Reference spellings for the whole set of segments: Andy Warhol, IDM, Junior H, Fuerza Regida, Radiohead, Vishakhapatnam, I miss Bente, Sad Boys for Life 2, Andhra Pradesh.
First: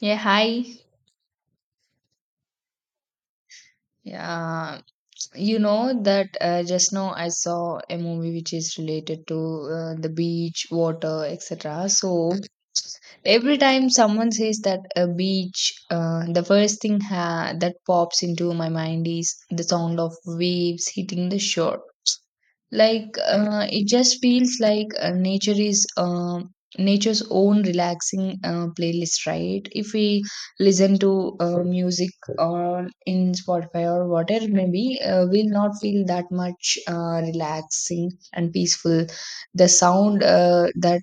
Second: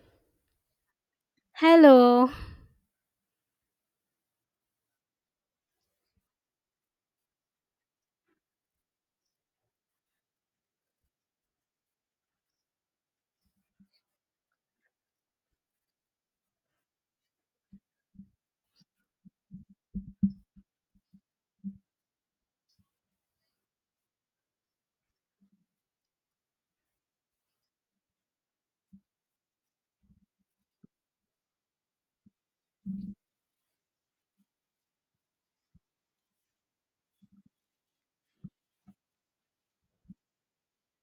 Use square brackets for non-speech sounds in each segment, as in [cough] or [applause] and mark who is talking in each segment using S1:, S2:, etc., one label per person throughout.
S1: Yeah, hi.
S2: Hello.
S1: Yeah, you know that just now I saw a movie which is related to the beach, water, etc. So every time someone says that a beach, the first thing that pops into my mind is the sound of waves hitting the shore. It just feels like nature is nature's own relaxing playlist, right? If we listen to music or in Spotify or whatever, maybe we'll not feel that much relaxing and peaceful. The sound that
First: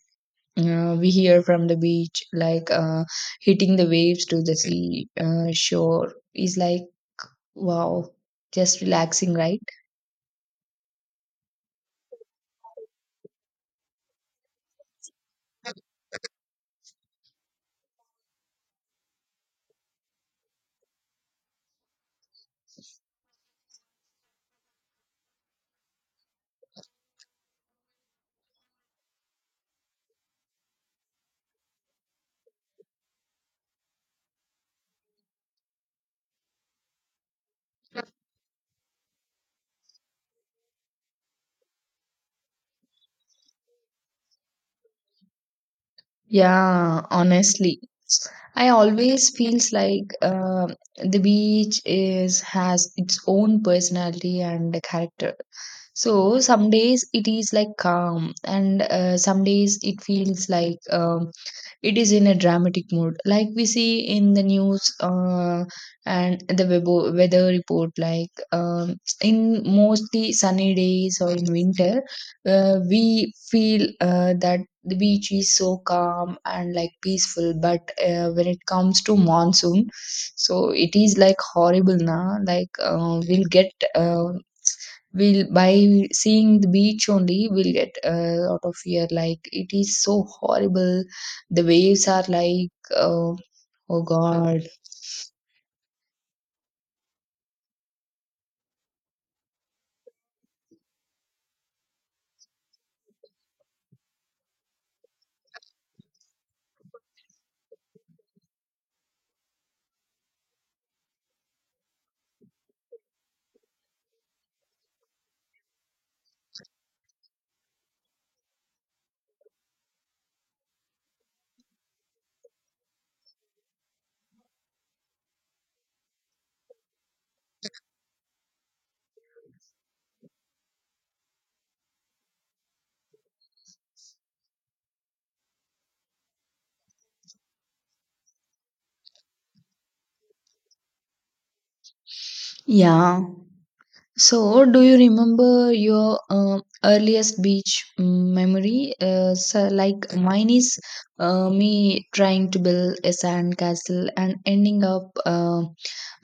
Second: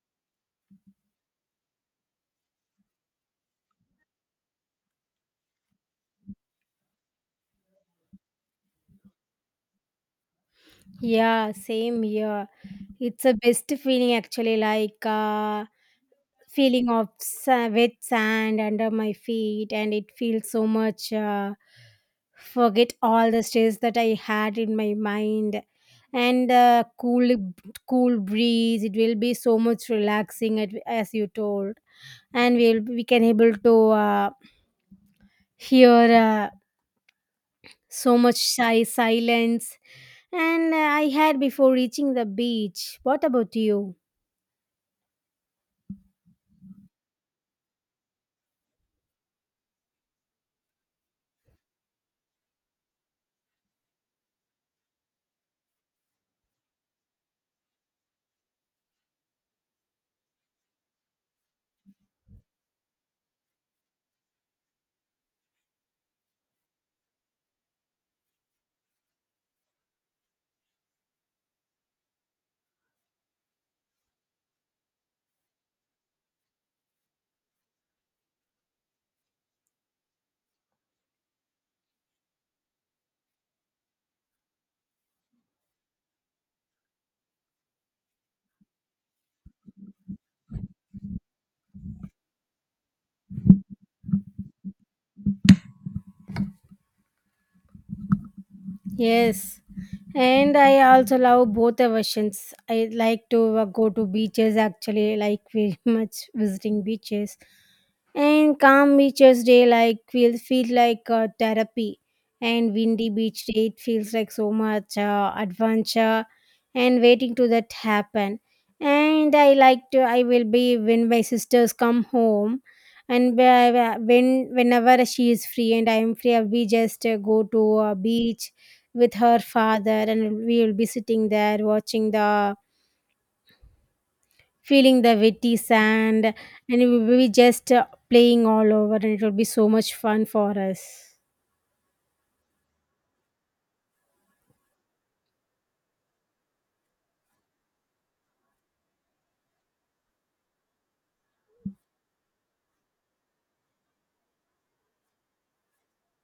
S1: we hear from the beach, like hitting the waves to the sea shore is like, wow, just relaxing, right?
S2: Yeah, same here. It's a best feeling actually, like feeling of wet sand under my feet, and it feels so much. Forget all the stress that I had in my mind, and cool, cool breeze. It will be so much relaxing, as you told, and we can able to hear so much shy silence and I had before reaching the beach. What about you?
S1: Yeah, honestly. I always feels like the beach is has its own personality and character. So some days it is like calm, and some days it feels like, it is in a dramatic mood, like we see in the news and the weather report. Like in mostly sunny days or in winter, we feel that the beach is so calm and like peaceful, but when it comes to monsoon, so it is like horrible now. Like we'll get we'll by seeing the beach only, we'll get out of here. Like, it is so horrible. The waves are like, uh, oh God.
S2: Yes, and I also love both the versions. I like to go to beaches actually, like very [laughs] much visiting beaches. And calm beaches day like will feel like therapy. And windy beach day it feels like so much adventure and waiting to that happen. And I like to I will be when my sisters come home and when whenever she is free and I am free I'll be just go to a beach with her father, and we will be sitting there watching the feeling the wetty sand, and we will be just playing all over, and it will be so much fun for us.
S1: Yeah. So, do you remember your earliest beach memory? So like mine is me trying to build a sand castle and ending up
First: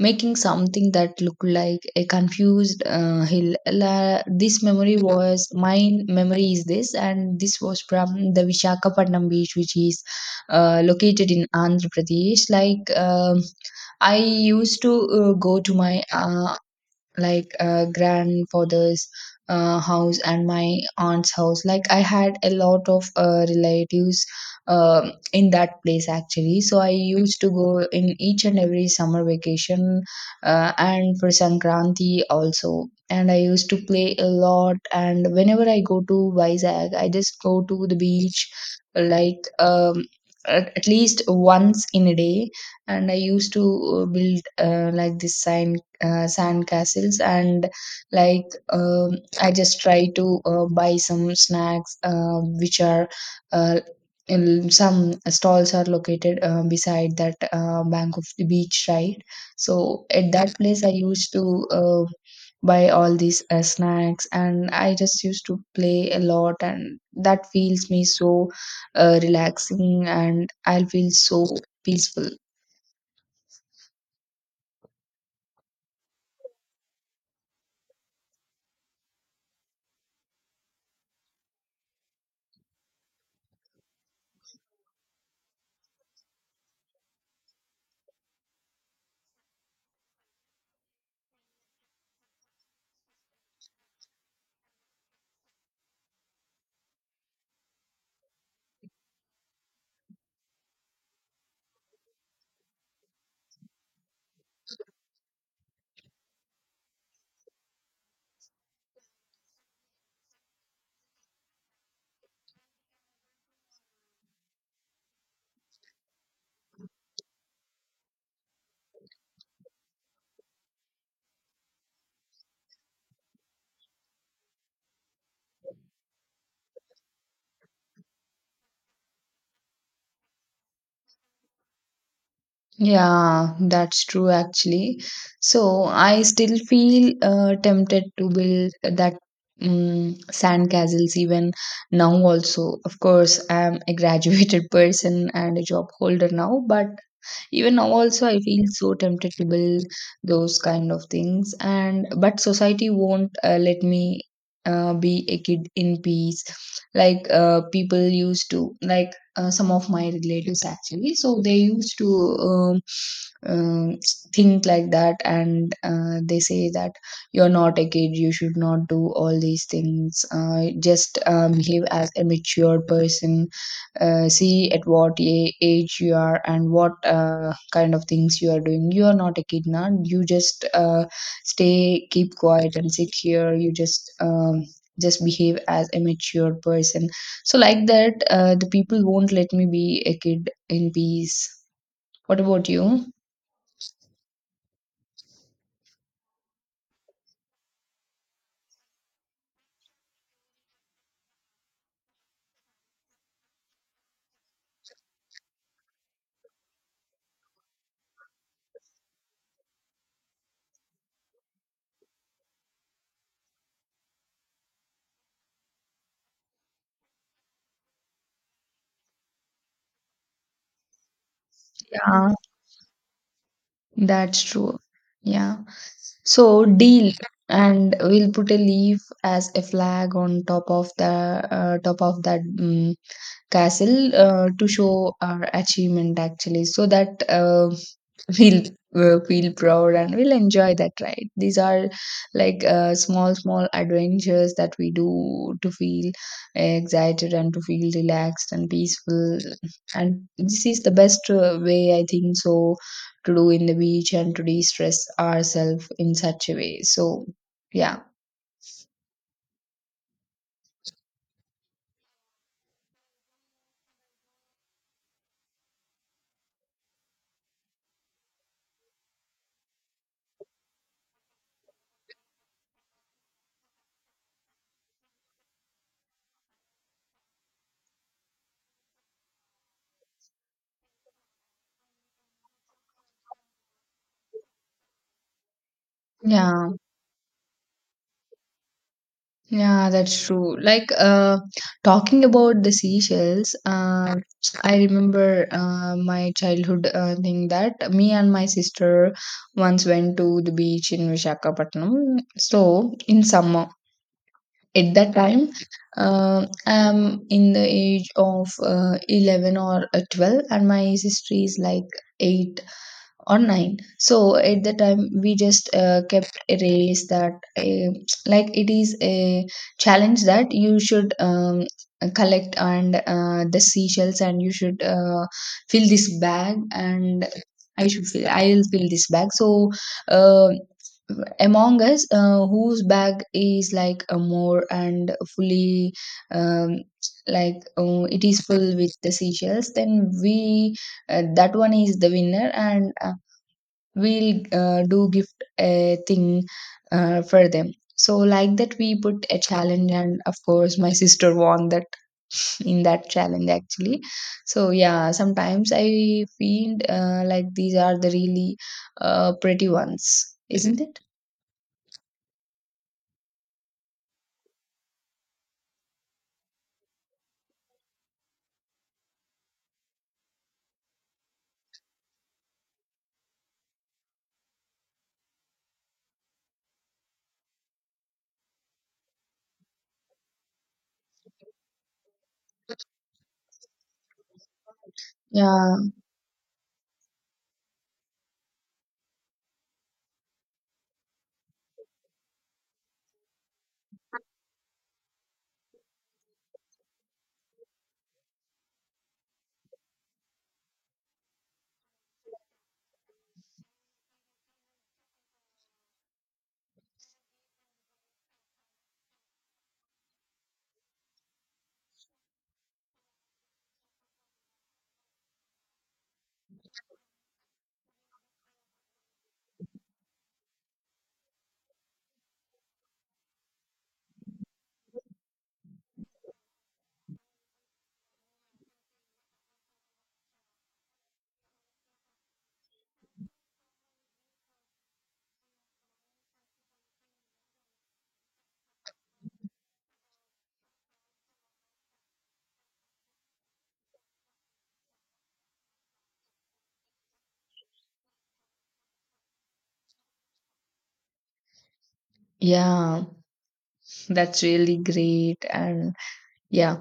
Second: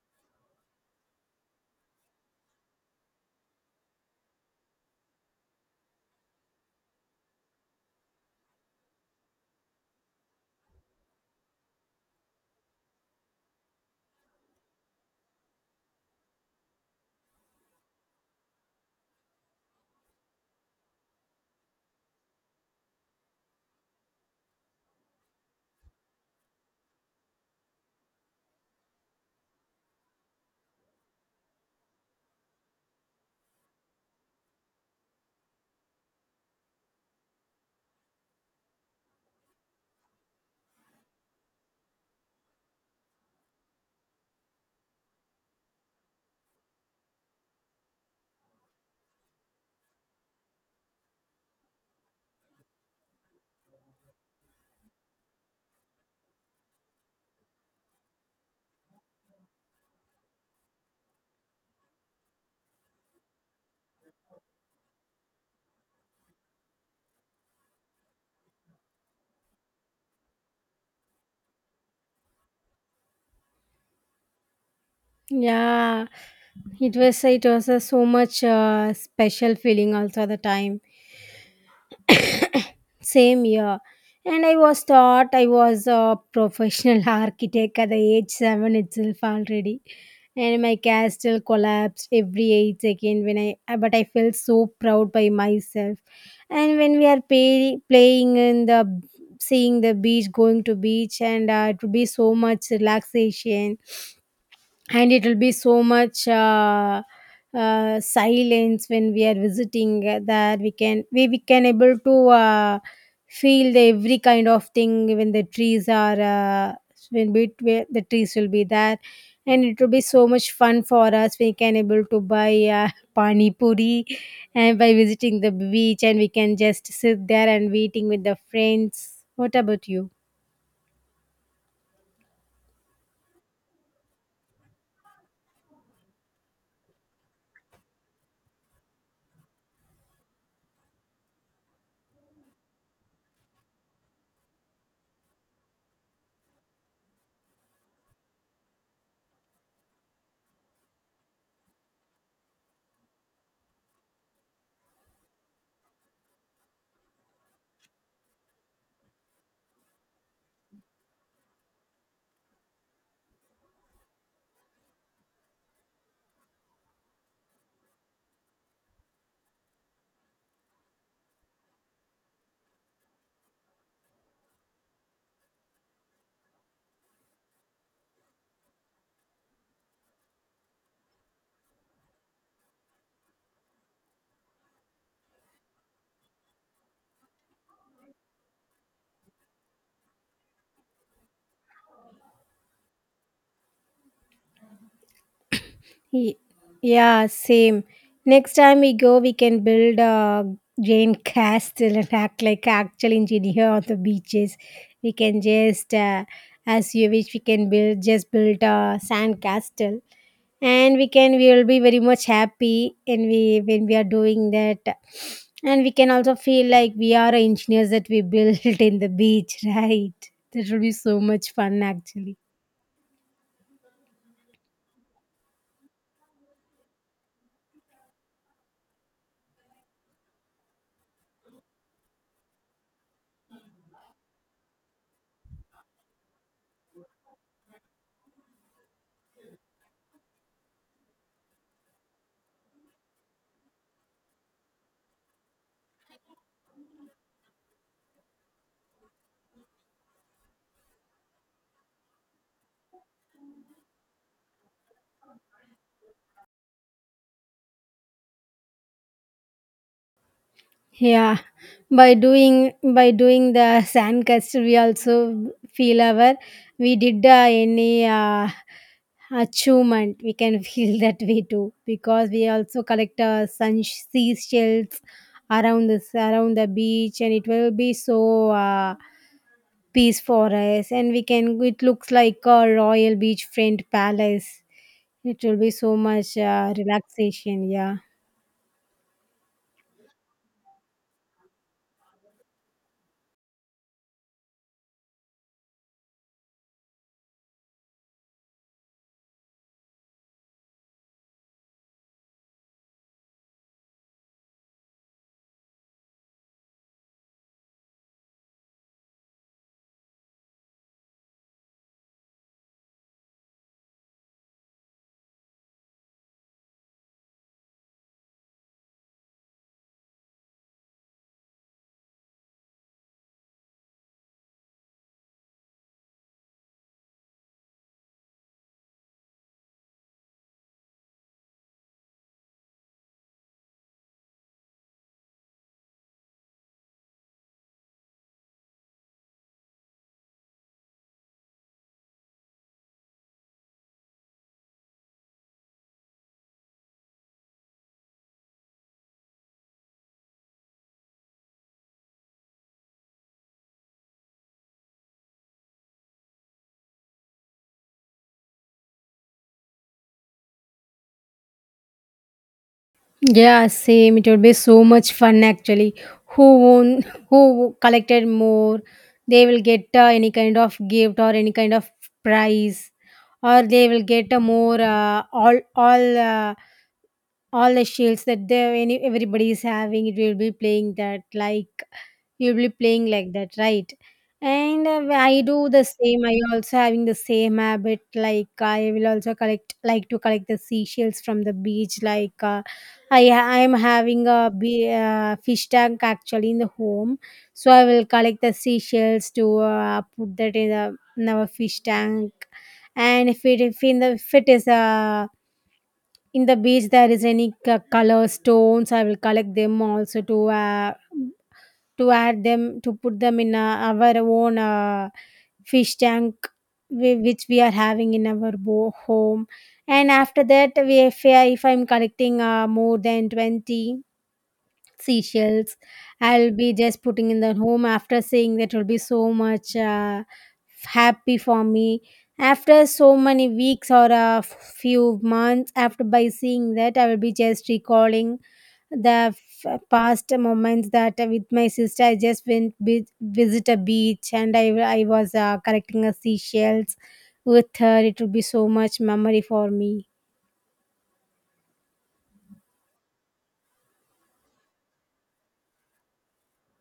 S1: making something that looked like a confused hill. This memory was mine. Memory is this, and this was from the Vishakhapatnam beach, which is located in Andhra Pradesh. Like. I used to go to my grandfather's house and my aunt's house. Like, I had a lot of relatives in that place, actually. So I used to go in each and every summer vacation, and for Sankranti also. And I used to play a lot, and whenever I go to Vizag, I just go to the beach, like at least once in a day. And I used to build like this sign sand castles and like, um, I just try to buy some snacks which are uh, in some stalls, are located beside that bank of the beach, right? So at that place I used to buy all these snacks and I just used to play a lot, and that feels me so relaxing, and I'll feel so peaceful.
S2: Yeah, it was a so much special feeling also at the time. Same year. And I was a professional [laughs] architect at the age seven itself already. And my castle collapsed every 8 seconds when but I felt so proud by myself. And when we are playing in the, seeing the beach, going to beach, and it would be so much relaxation, and it will be so much silence when we are visiting that we can able to feel the every kind of thing when the trees are when bit where the trees will be there, and it will be so much fun for us. We can able to buy [laughs] pani puri and by visiting the beach, and we can just sit there and waiting with the friends. What about you?
S1: Yeah, that's true, actually. So I still feel tempted to build that sand castles even now also. Of course, I'm a graduated [laughs] person and a job holder now, but even now also I feel so tempted to build those kind of things. And but society won't let me be a kid in peace. Like people used to, some of my relatives actually, so they used to um, um, think like that. And they say that you're not a kid, you should not do all these things. Just behave as a mature person. See at what age you are and what kind of things you are doing. You are not a kid now, you just stay, keep quiet and sit here. You just behave as a mature person. So like that, the people won't let me be a kid in peace. What about you?
S2: Ye- Yeah, same. Next time we go, we can build a giant castle and act like actual engineer on the beaches. We can just, as you wish, we can build just build a sand castle, and we will be very much happy, and we when we are doing that, and we can also feel like we are engineers that we built [laughs] in the beach, right? That will be so much fun,
S1: Yeah,
S2: actually.
S1: that's true. Yeah, so deal. And we'll put a leaf as a flag on top of the top of that, castle, to show our achievement, actually. So that [laughs] we'll feel proud and we'll enjoy that, right? These are like small, small adventures that we do to feel excited and to feel relaxed and peaceful. And this is the best way, I think so, to do in the beach and to de-stress ourselves in such a way. So, yeah.
S2: Yeah, by doing the sandcastle, we also feel our we did any achievement. We can feel [laughs] that way too because we also collect sun seashells around the beach, and it will be so peace for us. And we can it looks like a royal beachfront palace. It will be so much
S1: Yeah.
S2: relaxation. Yeah.
S1: Yeah, that's true. Talking about the seashells, I remember my childhood thing that me and my sister once went to the beach in Vishakhapatnam. So in summer, at that time, I'm in the age of 11 or 12, and my sister is like 8 online. So at the time we just kept a race that uh, like it is a challenge that you should collect and the seashells, and you should fill this bag, and I'll fill this bag. So uh, among us whose bag is like a more and fully, um, it is full with the seashells, then we that one is the winner, and we'll do gift a thing for them. So like that, we put a challenge, and of course my sister won that in that challenge, actually. So yeah, sometimes I feel like these are the really pretty ones. Isn't it?
S2: Yeah, same. It would be so much fun actually. Who won? Who collected more? They will get any kind of gift or any kind of prize, or they will get a more all. All the shields that they any everybody is having it will be playing that like you'll be playing like that, right? And I do
S1: Yeah,
S2: the same. I also having the same habit, like I will also collect like to collect the seashells from the beach like I am having a fish tank actually in the home. So I will collect the seashells to put that in our fish tank. And if in the if it is in the beach there is any color stones, I will collect them also to add them to put them in our own fish tank which we are having in our home. And after that we if, if I'm collecting more than 20 seashells, I'll be just putting in the home. After seeing that, will be so much happy for me. After so many weeks or a few months after, by seeing that I will be just recalling the past moments that with my sister I just visit a beach, and I was collecting a seashells with her. It will be so much memory for me.
S1: yeah, that's really great. And yeah.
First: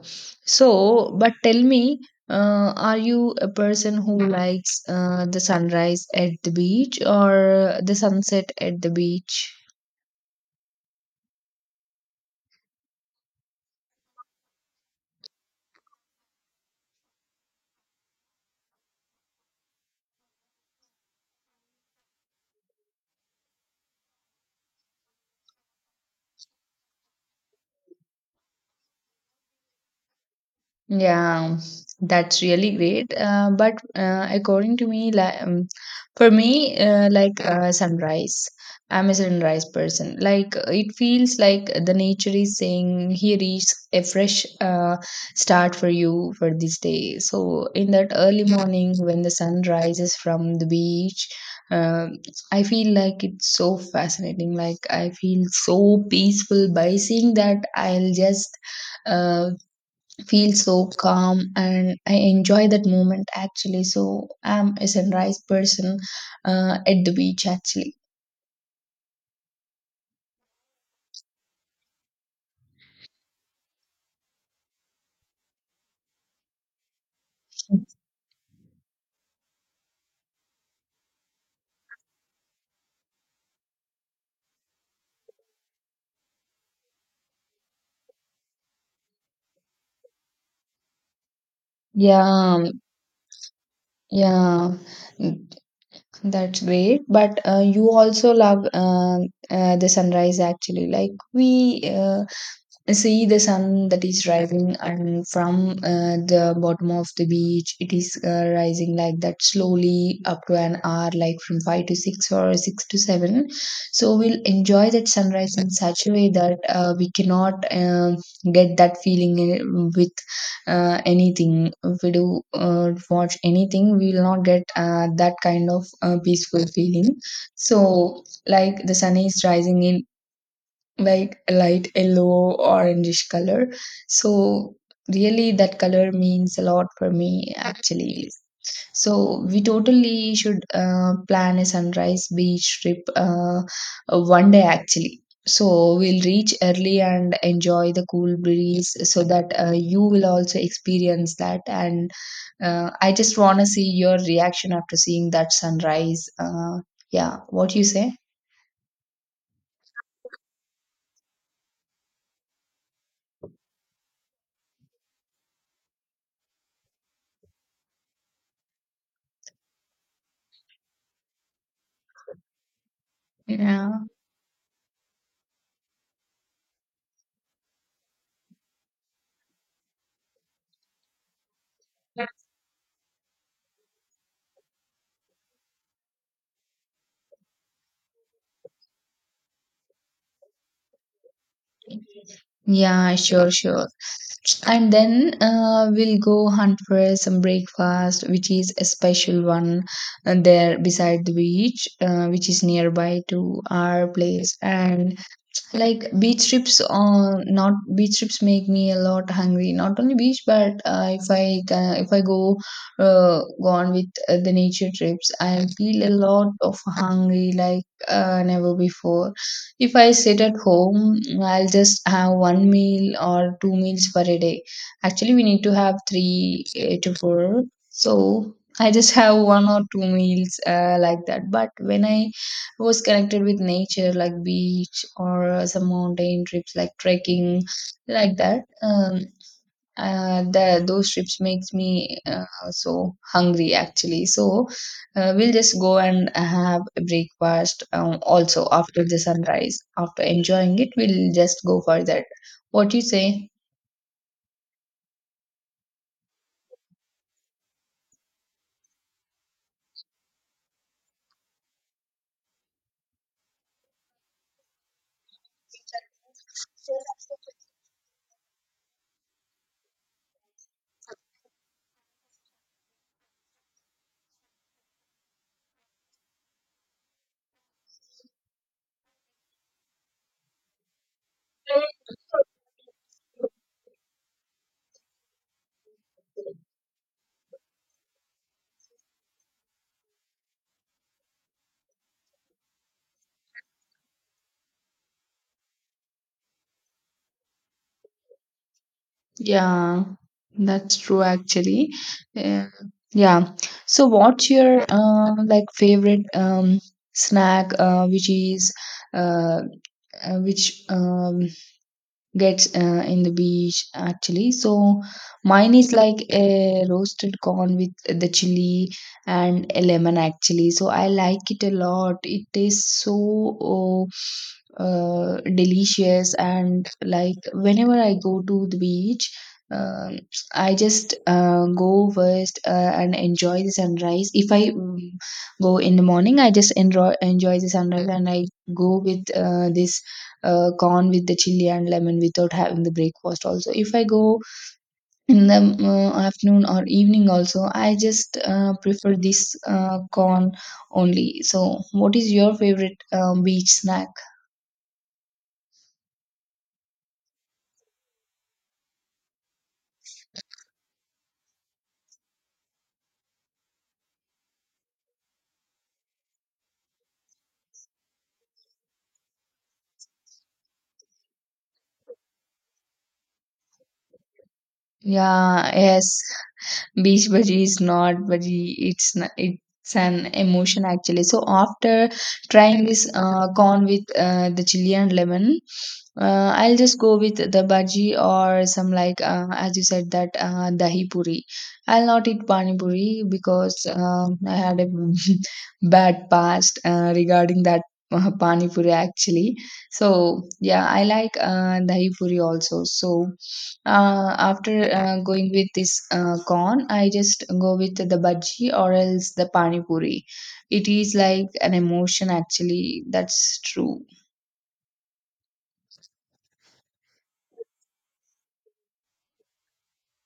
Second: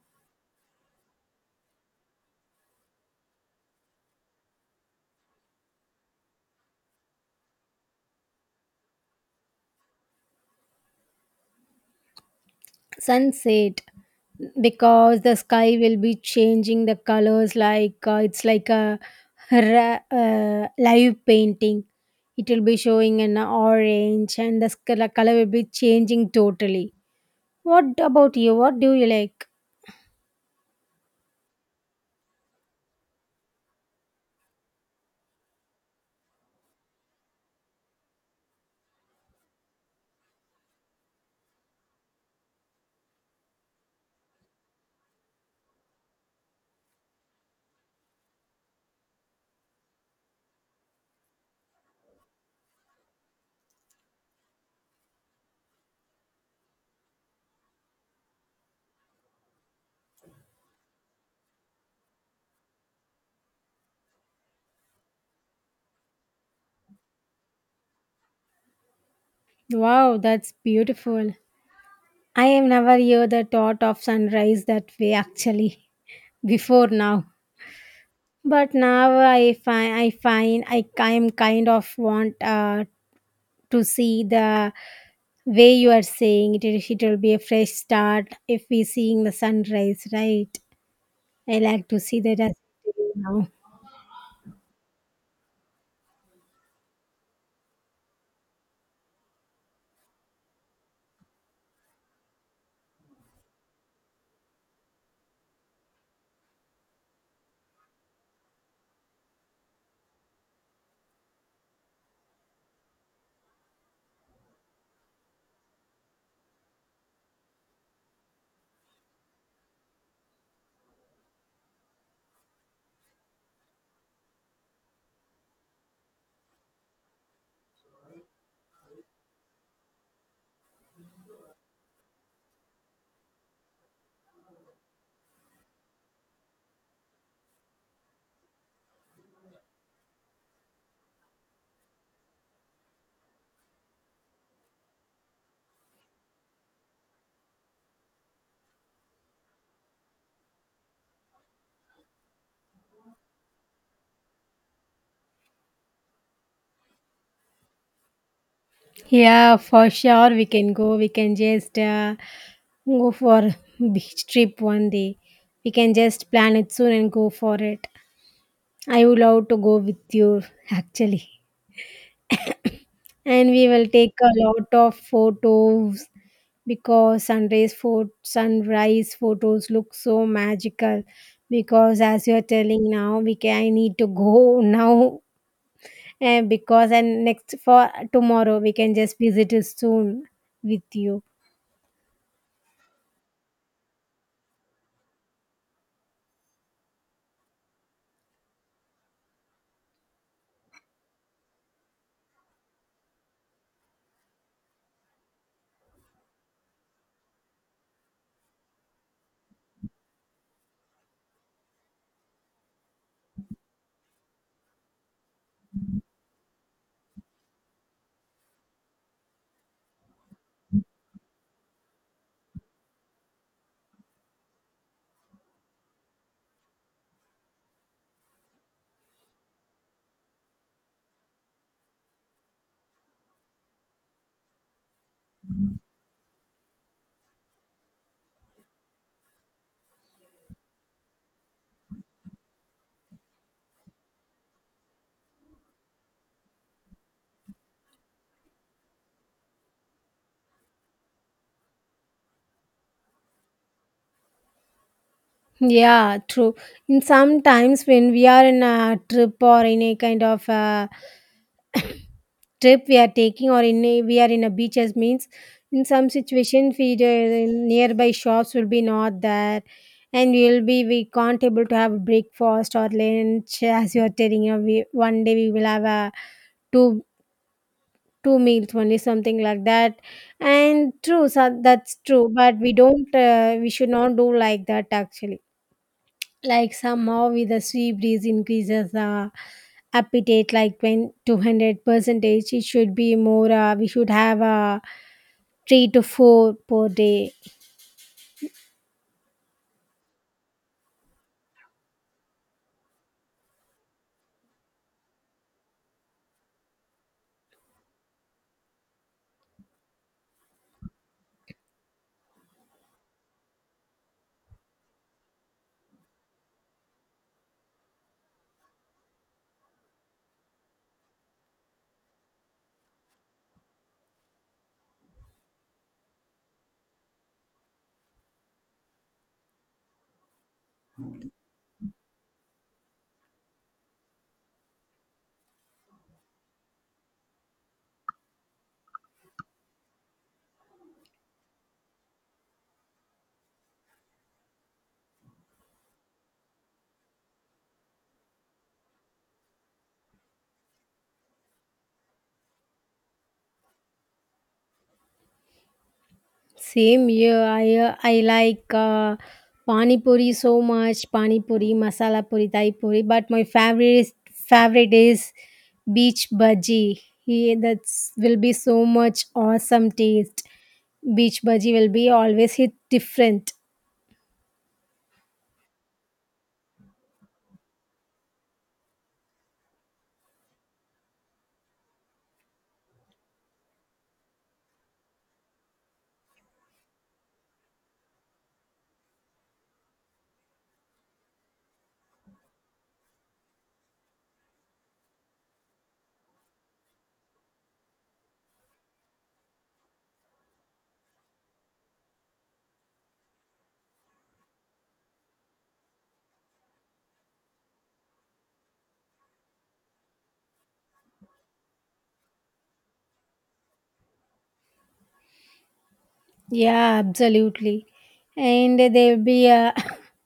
S1: So, but tell me, are you a person who likes the sunrise at the beach or the sunset at the beach?
S2: Sunset, because the sky will be changing the colors, like it's like a live painting. It will be showing an orange, and the color will be changing totally. What about you? What do you like?
S1: Yeah, that's really great. But according to me, like, for me, sunrise, I'm a sunrise person. Like it feels like the nature is saying, "Here is a fresh start for you for this day." So in that early morning, when the sun rises from the beach, um I feel like it's so fascinating. Like, I feel so peaceful by seeing that. I'll just uh, feel so calm, and I enjoy that moment, actually. So I'm a sunrise person at the beach, actually.
S2: Wow, that's beautiful. I have never heard the thought of sunrise that way actually [laughs] before now. But now I am kind of want to see the way you are saying it, it will be a fresh start if we seeing the sunrise, right? I like to see that as
S1: Yeah,
S2: now.
S1: yeah, mm, that's great. But you also love the sunrise, actually. Like, we see the sun that is rising, and from the bottom of the beach it is rising like that slowly up to an hour, like from 5 to 6 or 6 to 7. So we'll enjoy that sunrise in such a way that we cannot get that feeling with anything. If we do watch anything, we will not get that kind of peaceful feeling. So like, the sun is rising in like a light yellow orangish color. So really that color means a lot for me, actually. So we totally should plan a sunrise beach trip, one day, actually. So we'll reach early and enjoy the cool breeze so that you will also experience that. And I just want to see your reaction after seeing that sunrise. Yeah, what you say?
S2: Yeah, for sure we can go. We can just go for beach trip one day. We can just plan it soon and go for it. I would love to go with you actually. And we will
S1: Yeah,
S2: take a lot of photos because sunrise photos look so magical. Because as you are telling now, we can I need to go [laughs] now. And because and next for tomorrow we can just visit it soon with you.
S1: yeah sure. And then we'll go hunt for some breakfast, which is a special one there beside the beach, which is nearby to our place. And like, beach trips on not beach trips, make me a lot hungry. Not only beach, but if I go go on with the nature trips, I feel a lot of hungry, like never before. If I sit at home, I'll just have one meal or two meals for a day. Actually, we need to have three to four. So I just have one or two meals like that. But when I was connected with nature, like beach or some mountain trips like trekking, like that, those trips makes me so hungry, actually. So we'll just go and have a breakfast, also, after the sunrise, after enjoying it, we'll just go for that. What do you say?
S2: Yeah, true. In sometimes when we are in a trip or in a kind of a [coughs] trip we are taking, or we are in a beaches means in some situation, we the nearby shops will be not there. And we will be we can't able to have breakfast or lunch. As you are telling you one day we will have a two two meals only, something like that. And true so that's true. But we don't we should not do like that actually. Like somehow with the sweet breeze increases the appetite like 20, 200 percentage. It should be more we should have a three to four per day.
S1: Yeah, that's true, actually. Uh, yeah. So what's your like favorite snack which is uh, which gets in the beach, actually? So mine is like a roasted corn with the chili and a lemon, actually. So I like it a lot. It tastes so, oh, delicious. And like, whenever I go to the beach, um, I just go first and enjoy the sunrise. If I go in the morning, I just enjoy the sunrise, and I go with this corn with the chili and lemon, without having the breakfast also. If I go in the afternoon or evening also, I just prefer this corn only. So what is your favorite, beach snack?
S2: Same here. I like pani puri so much. Pani puri, masala puri, thai puri, but favorite is beach bhaji. He that will be so much awesome taste. Beach bhaji will be always hit different.
S1: Yeah, yes, beach bhaji is not bhaji, it's it's an emotion, actually. So after trying this corn with the chili and lemon, I'll just go with the bhaji or some, like as you said that, dahi puri. I'll not eat pani puri because I had a [laughs] bad past regarding that pani puri, actually. So yeah, I like dahi puri also. So after going with this corn, I just go with the bhaji or else the pani puri. It is like an emotion, actually. That's true.
S2: Yeah, absolutely. And there'll be a [laughs]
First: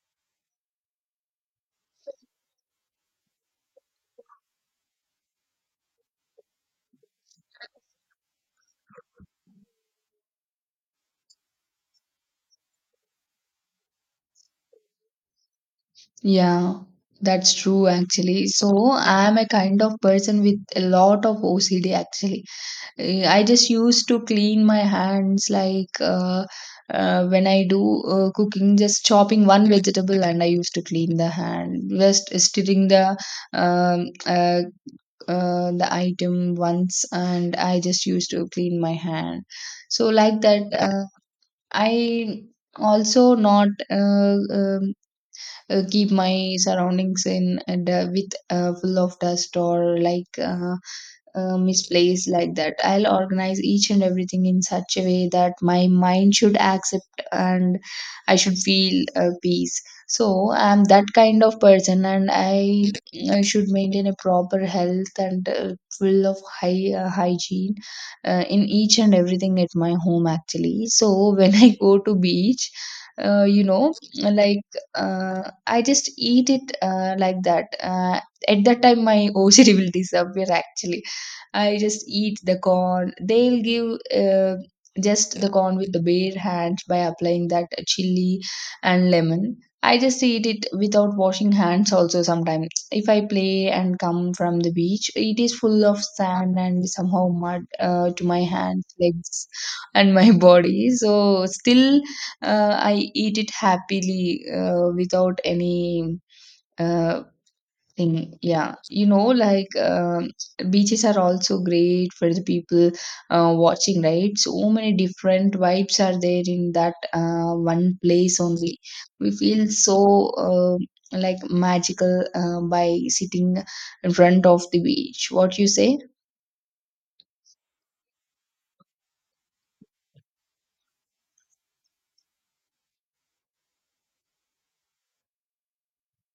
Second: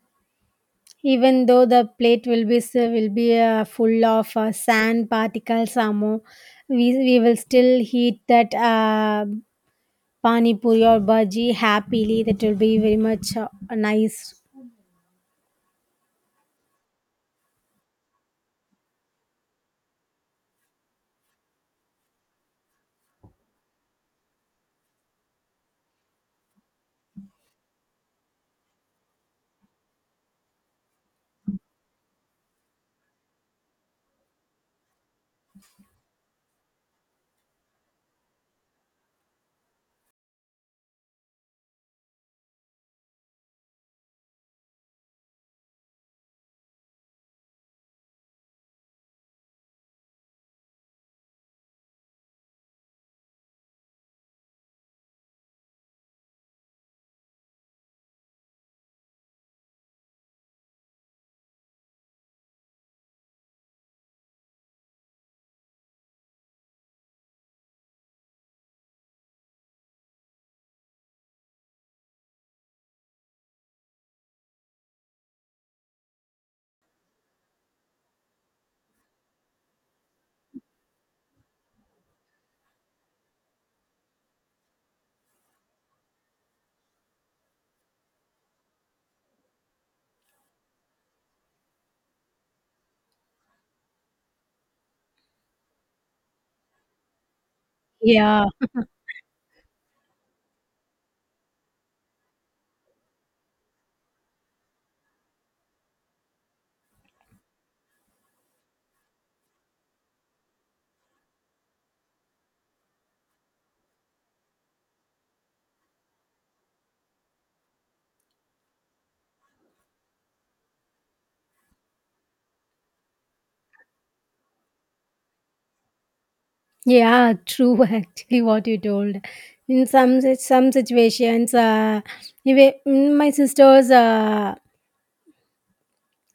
S2: [coughs] even though the plate will be will be full of sand particles or more, we will still eat that pani puri or bhaji happily. That will be very much nice.
S1: Yeah, that's true, actually. So I'm a kind of person with a lot of OCD, actually. I just used to clean my hands like when I do cooking, just chopping one vegetable, and I used to clean the hand, just stirring um, uh, the item once, and I just used to clean my hand. So like that, I also not keep my surroundings in and, with full of dust or like misplaced like that. I'll organize each and everything in such a way that my mind should accept, and I should feel peace. So I'm that kind of person, and I should maintain a proper health and full of high hygiene in each and everything at my home, actually. So when [laughs] I go to beach, uh, you know, like I just eat it like that. At that time, my [laughs] OCD will disappear, actually. I just eat the corn. They'll give just the corn with the bare hands by applying that chili and lemon. I just eat it without washing hands also sometimes. If I play and come from the beach, it is full of sand and somehow mud to my
S2: Yeah,
S1: hands, legs, and my [laughs] body. So still, I eat it happily without any. Uh, Thing. yeah you know like um, Beaches are also great for the people watching, right? So many different vibes are there in that one place only. We feel so uh, like magical by sitting in front of the beach. What you say?
S2: yeah, true. [laughs] Actually, what you told. In some some situations, my sister's.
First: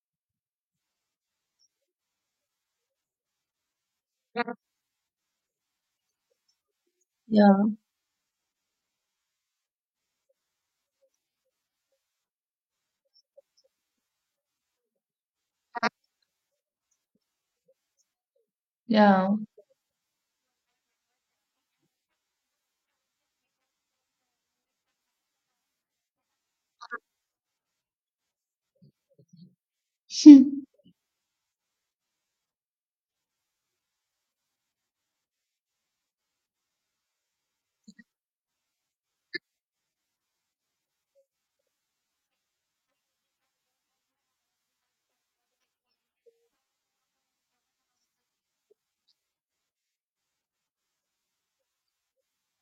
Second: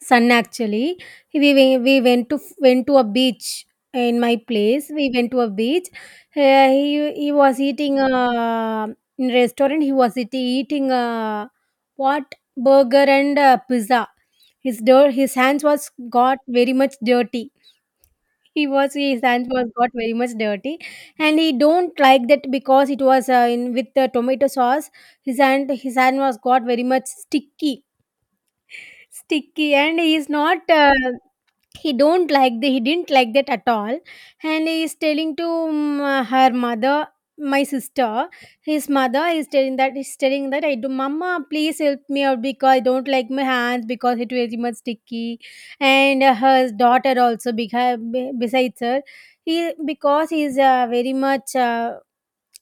S2: Sun actually. We went to a beach in my place. We went to a beach. He
S1: yeah
S2: was eating in restaurant. He was eating what burger and pizza. His dirt. His hands was got very much dirty. He was his
S1: yeah
S2: hands was got very much dirty, and he don't like that because it was in with the tomato sauce. His hand was got very much sticky, sticky, and he is not
S1: [laughs]
S2: he don't like the he didn't like that at all. And he is telling to her mother, my sister. His mother is telling that I do, mama, please help me out because I don't like my hands because it very much sticky. And her daughter also besides her he, because he is very much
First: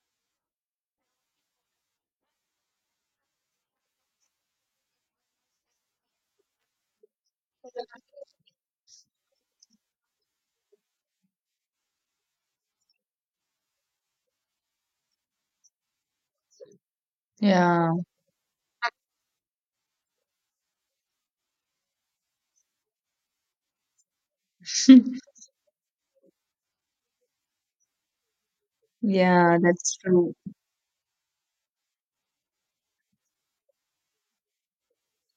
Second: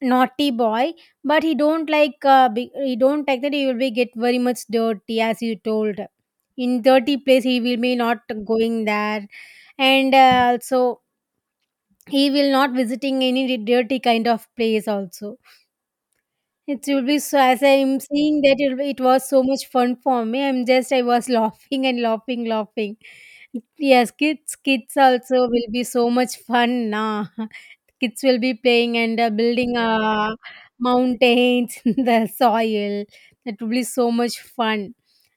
S2: naughty boy. But he don't like he don't like that he will be get very much dirty. As you told, in dirty place he will be not going there. And also he will not visiting any dirty kind of place also. It will be so as
S1: yeah
S2: I'm seeing that it was so much fun for me. I was [laughs] laughing and laughing. Yes, kids, kids
S1: [laughs]
S2: also will be so much fun nah. Kids will be playing and
S1: yeah
S2: building
S1: that's true
S2: mountains [laughs] in the soil. That will be so much fun.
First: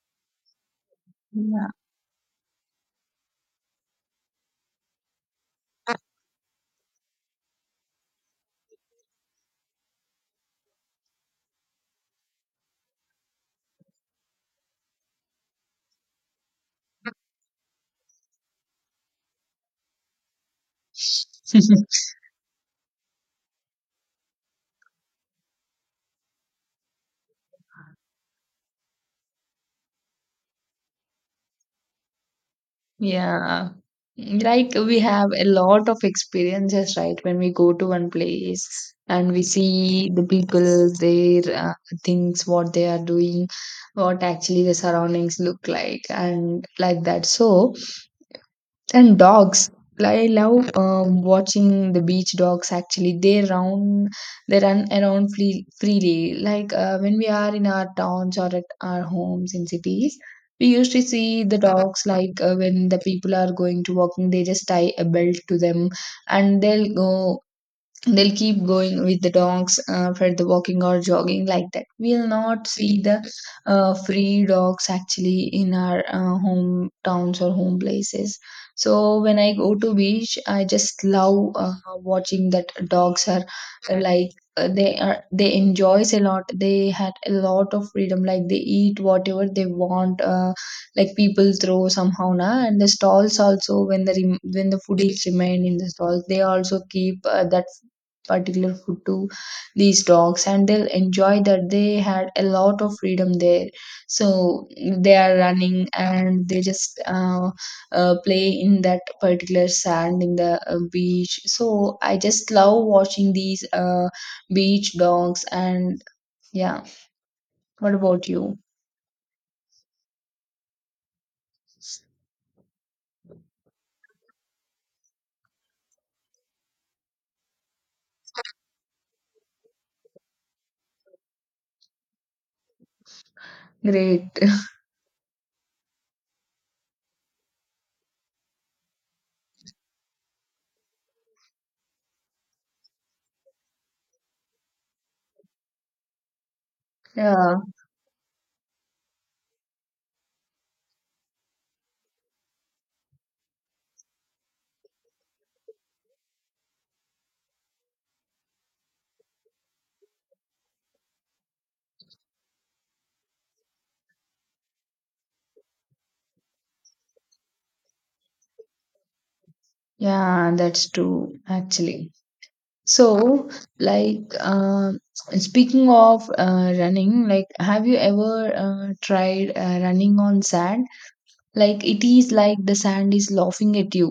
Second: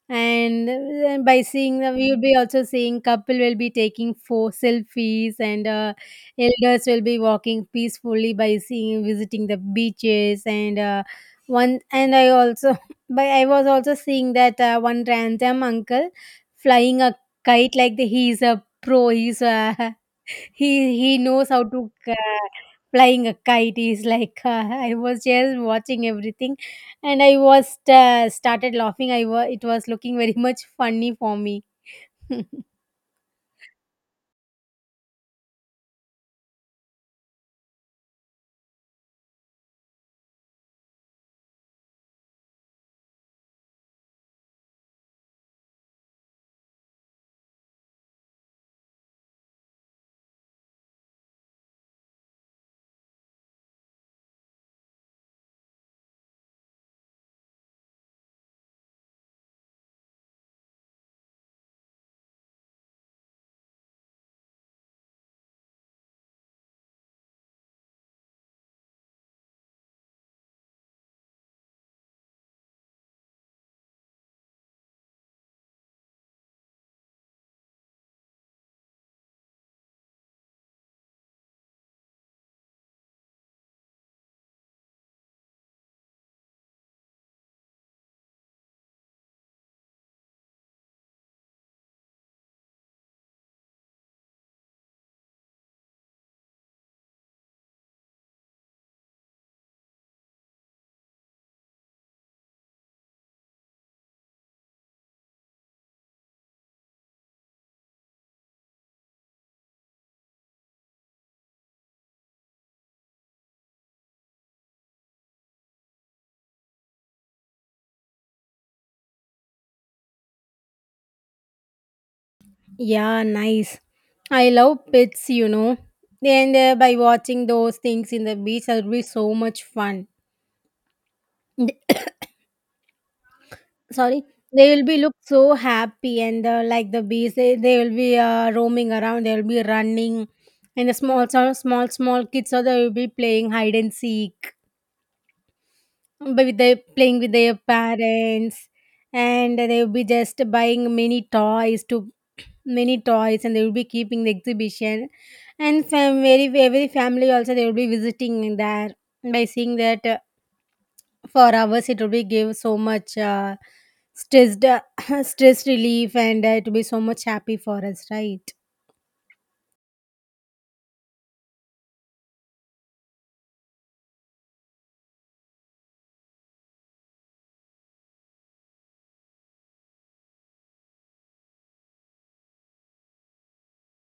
S2: And by
S1: yeah
S2: seeing, we will be also seeing couple will be taking four selfies, and elders will be walking peacefully by seeing visiting the beaches. And and I also, [laughs] by I was also seeing that one random uncle flying a kite like the, he's a pro. He's a [laughs] he knows how to
S1: [laughs]
S2: uh, flying a kite is [laughs] like I was just watching everything and I was started laughing it was looking very [laughs] much funny for me. [laughs]
S1: Yeah. Like we have a lot of experiences, right? When we go to one place and we see the people, their uh, things, what they are doing, what actually the surroundings look like, and like that. So, and dogs. I love watching the beach dogs, actually. They run around freely. Like when we are in our towns or at our homes in cities, we used to see the dogs like when the people are going to walking, they just tie a belt to them, and they'll keep going with the dogs for the walking or jogging. Like that, we'll not see the free dogs, actually, in our hometowns or home places. So when I go to beach, I just love watching that dogs are uh, like they are, they enjoys a lot. They had a lot of freedom, like they eat whatever they want, people throw somehow na, and the stalls also, when the when the foodies remain in the stalls, they also keep that particular food to these dogs, and they'll enjoy that. They had a lot of freedom there. So they are running and they just play in that particular sand in the beach. So I just love watching these beach dogs. And yeah, what about you?
S2: Yeah, nice. I love pets, you know, and by watching those things in the beach that will be so much fun. Th- sorry,
S1: Great.
S2: they will be look so happy and like the bees they will be roaming around, they will be running, and the small small small kids. So they will be playing hide and seek, but with their
S1: [laughs]
S2: playing with their
S1: yeah
S2: parents, and they will be just buying many toys to [clears throat] many toys, and they will be keeping the exhibition. And fam- very every family also they will be visiting there, by seeing that for hours it will be give so much stressed [coughs] [clears throat] stress relief, and it will be so much happy for us, right?
S1: yeah that's true, actually. So, like, speaking of running, like, have you ever tried running on sand? Like, it is like the sand is laughing at you.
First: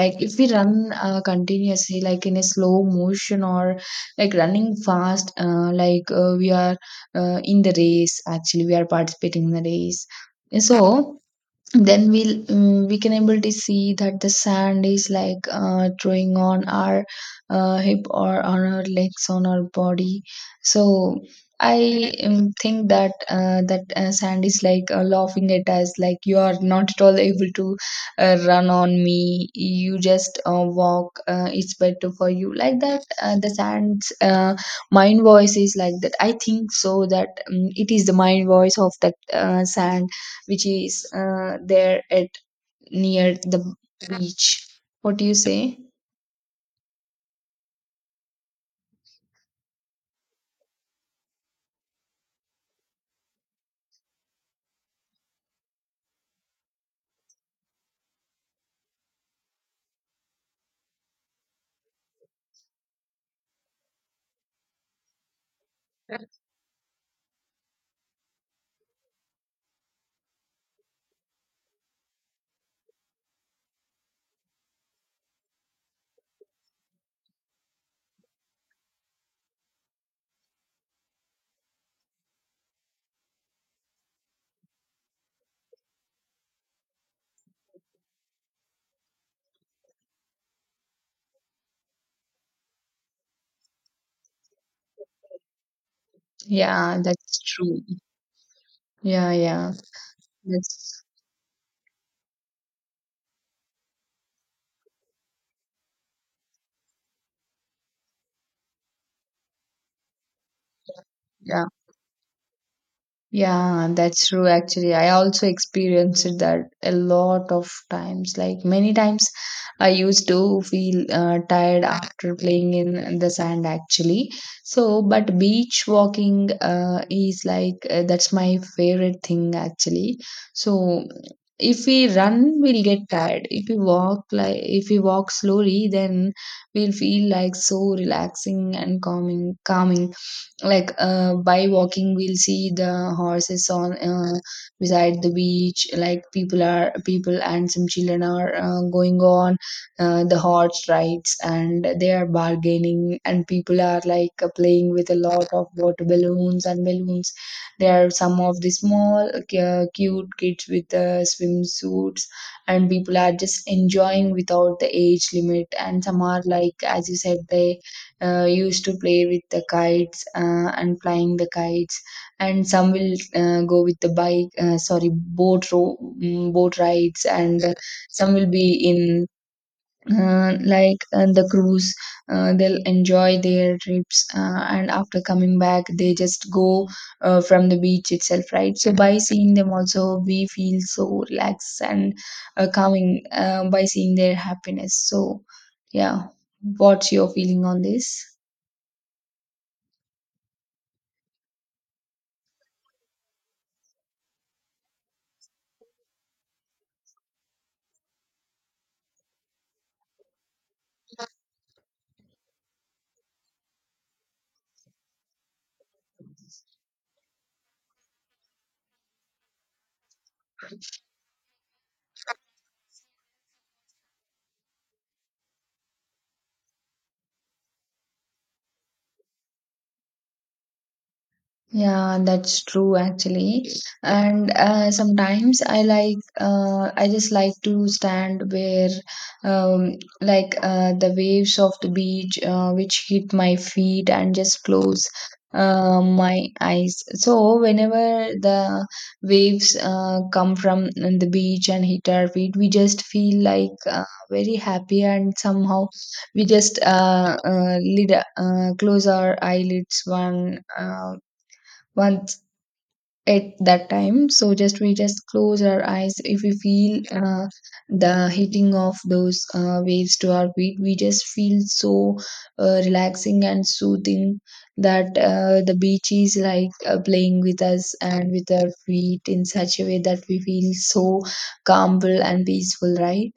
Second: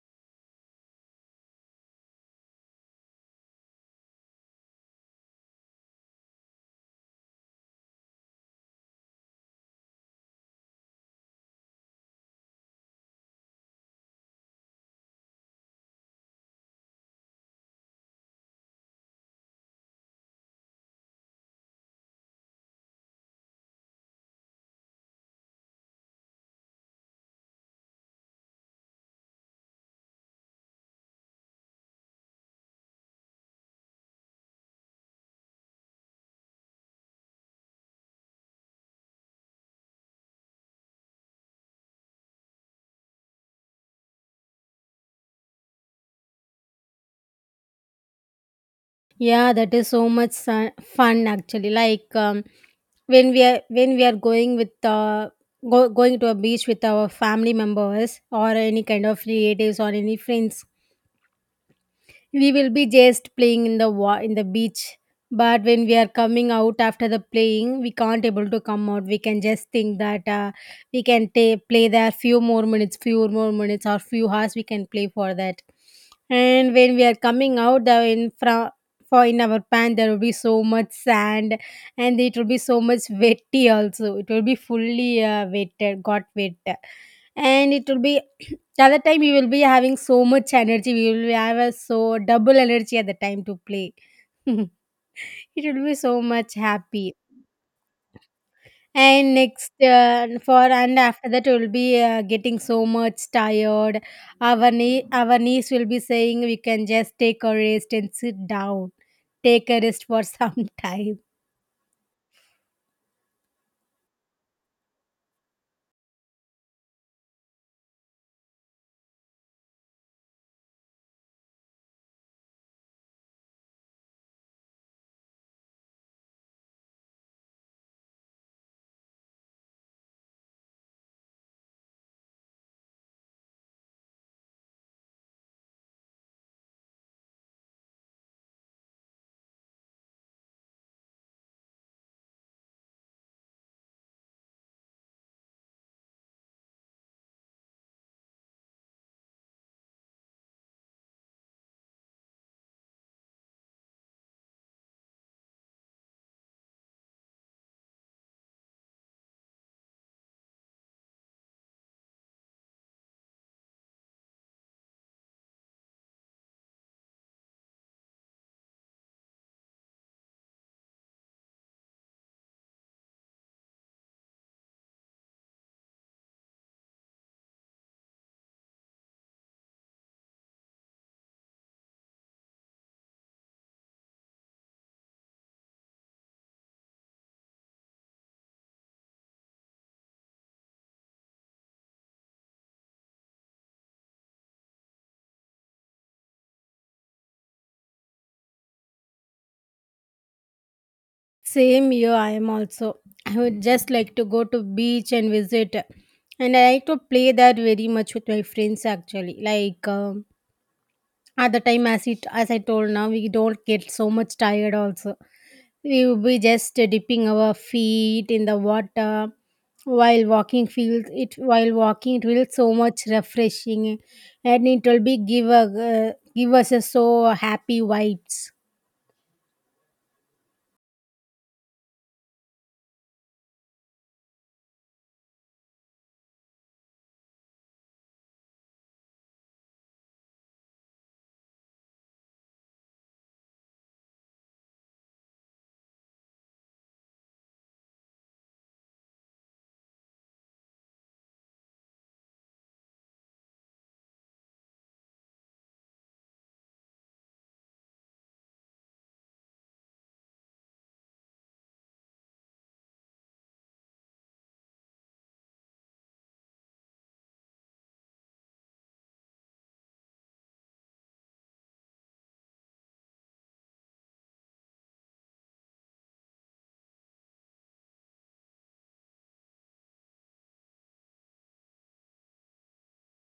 S1: Like, if we run continuously, like in a slow motion or like running fast, we are in the race, actually. We are participating in the race. So, then we'll we can able to see that the sand is like drawing on our hip or on our legs, on our body. So I think that sand is like laughing at us like, you are not at all able to run on me, you just walk, it's better for you. Like that, the sand's mind voice is like that, I think. So that it is the mind voice of that sand which is there at near the beach. What do you say?
S2: Yeah, that is so much su- fun actually. Like when we are going with go, going to a beach with our family members or any kind of relatives or any friends, we will be just playing in the wa- in the beach, but when we are coming out after the playing we can't able to come out, we can just think that we can ta- play there few more minutes or few hours we can play for that, and when we are coming out the in front for in our pan there will be so much sand, and it will be so much wetty also, it will be fully wet, got wet, and it will be the other time we will be having so much energy. We will be have a so double energy at the time to play. [laughs] It will be so much
S1: Yeah,
S2: happy.
S1: that's true. Yeah,
S2: And next
S1: yeah.
S2: for and
S1: That's
S2: after that we will be getting so much tired. Our knee, our niece will be saying we can just take a rest and sit down. Take a rest for [laughs] some time.
S1: yeah. Yeah, that's true. Actually, I also experienced that a lot of times. Like many times, I used to feel tired after playing in the sand, actually. So, but beach walking is like that's my favorite thing, actually. So, if we run, we'll get tired. If we walk, like if we walk slowly, then we'll feel like so relaxing and calming, like by walking, we'll see the horses on beside the beach. Like people and some children are going on the horse rides, and they are bargaining, and people are like playing with a lot of water balloons and balloons. There are some of the small cute kids with swimsuits, and people are just enjoying without the age limit, and some are like, as you said, they used to play with the kites and flying the kites. And some will go with the bike sorry boat boat rides, and some will be in the cruise. They'll enjoy their trips, and after coming back, they just go from the beach itself, right? So by seeing them also, we feel so relaxed and calming, by seeing their happiness. So yeah, what's your feeling on this?
S2: Same here, I am also. I would just like to go to beach and visit, and I like to play that very much with my friends actually. Like at the time, as it as I told now, we don't get so much tired. Also, we will be just dipping our feet in the water while walking. Feels it while walking, it will so much refreshing, and it will be give a give us a so happy vibes.
S1: Yeah, that's true, actually. And sometimes I like I just like to stand where um, the waves of the beach which hit my feet, and just close my eyes. So whenever the waves come from the beach and hit our feet, we just feel like very happy, and somehow we just lid close our eyelids one once at that time. So just, we just close our eyes. If we feel the hitting of those waves to our feet, we just feel so relaxing and soothing, that the beach is like playing with us and with our feet in such a way that we feel so calmful and peaceful, right?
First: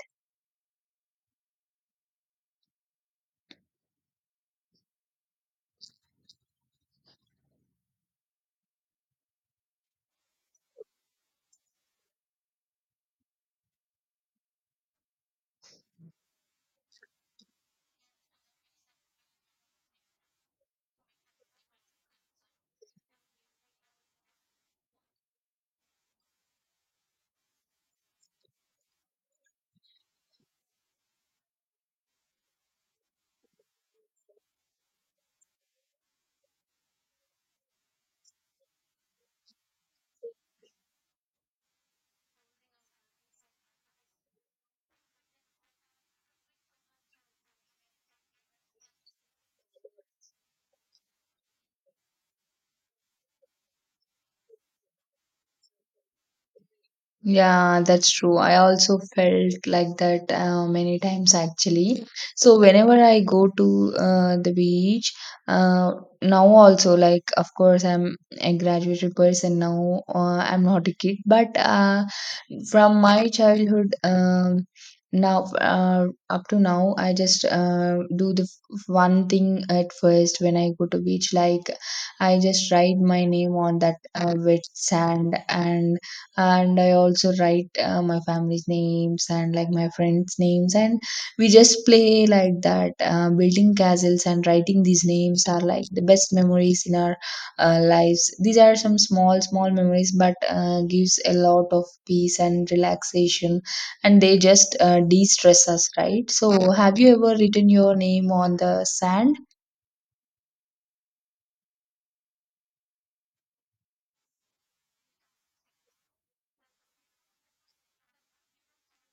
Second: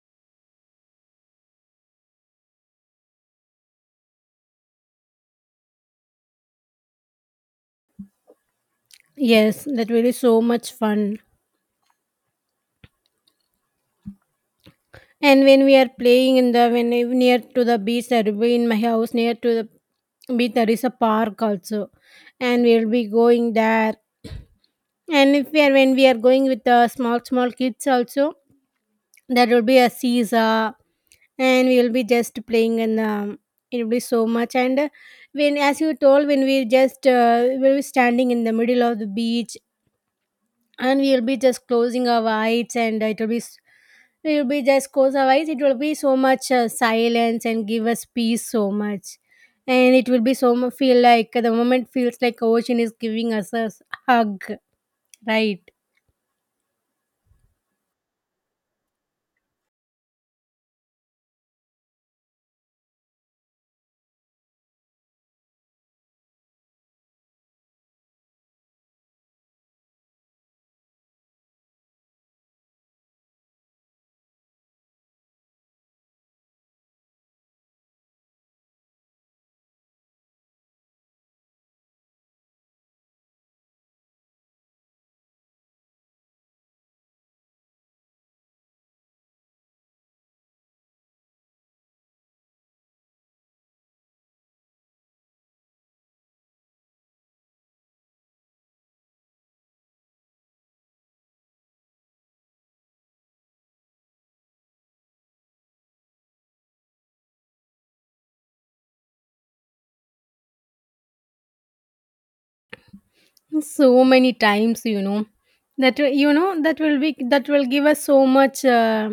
S2: Yes, that will be so much fun. And when we are playing in the when we- near to the beach, there will be in my house near to the beach there is a park also, and we will be going there. And if we are when we are going with the small small kids also, there will be a seesaw, and we will be just playing and it will be so much. And when as you told, when we just we will be standing in the middle of the beach, and we will be just closing our eyes, and it will be s- we will be just close our eyes. It will be so much silence and give us peace so much. And it will be so mu- feel like the moment feels like ocean is giving us a s- hug, right?
S1: Yeah, that's true. I also felt like that many times, actually. So whenever I go to the beach, uh, now also, like, of course I'm a graduated person now. I'm not a kid, but from my childhood, now up to now, I just do the one thing at first when I go to beach. Like, I just write my name on that wet sand, and I also write my family's names and like my friends names, and we just play like that, building castles and writing these names are like the best memories in our lives. These are some small small memories, but gives a lot of peace and relaxation, and they just de-stress us, right? So have you ever written your name on the sand?
S2: So many times, you know, that that will be that will give us so much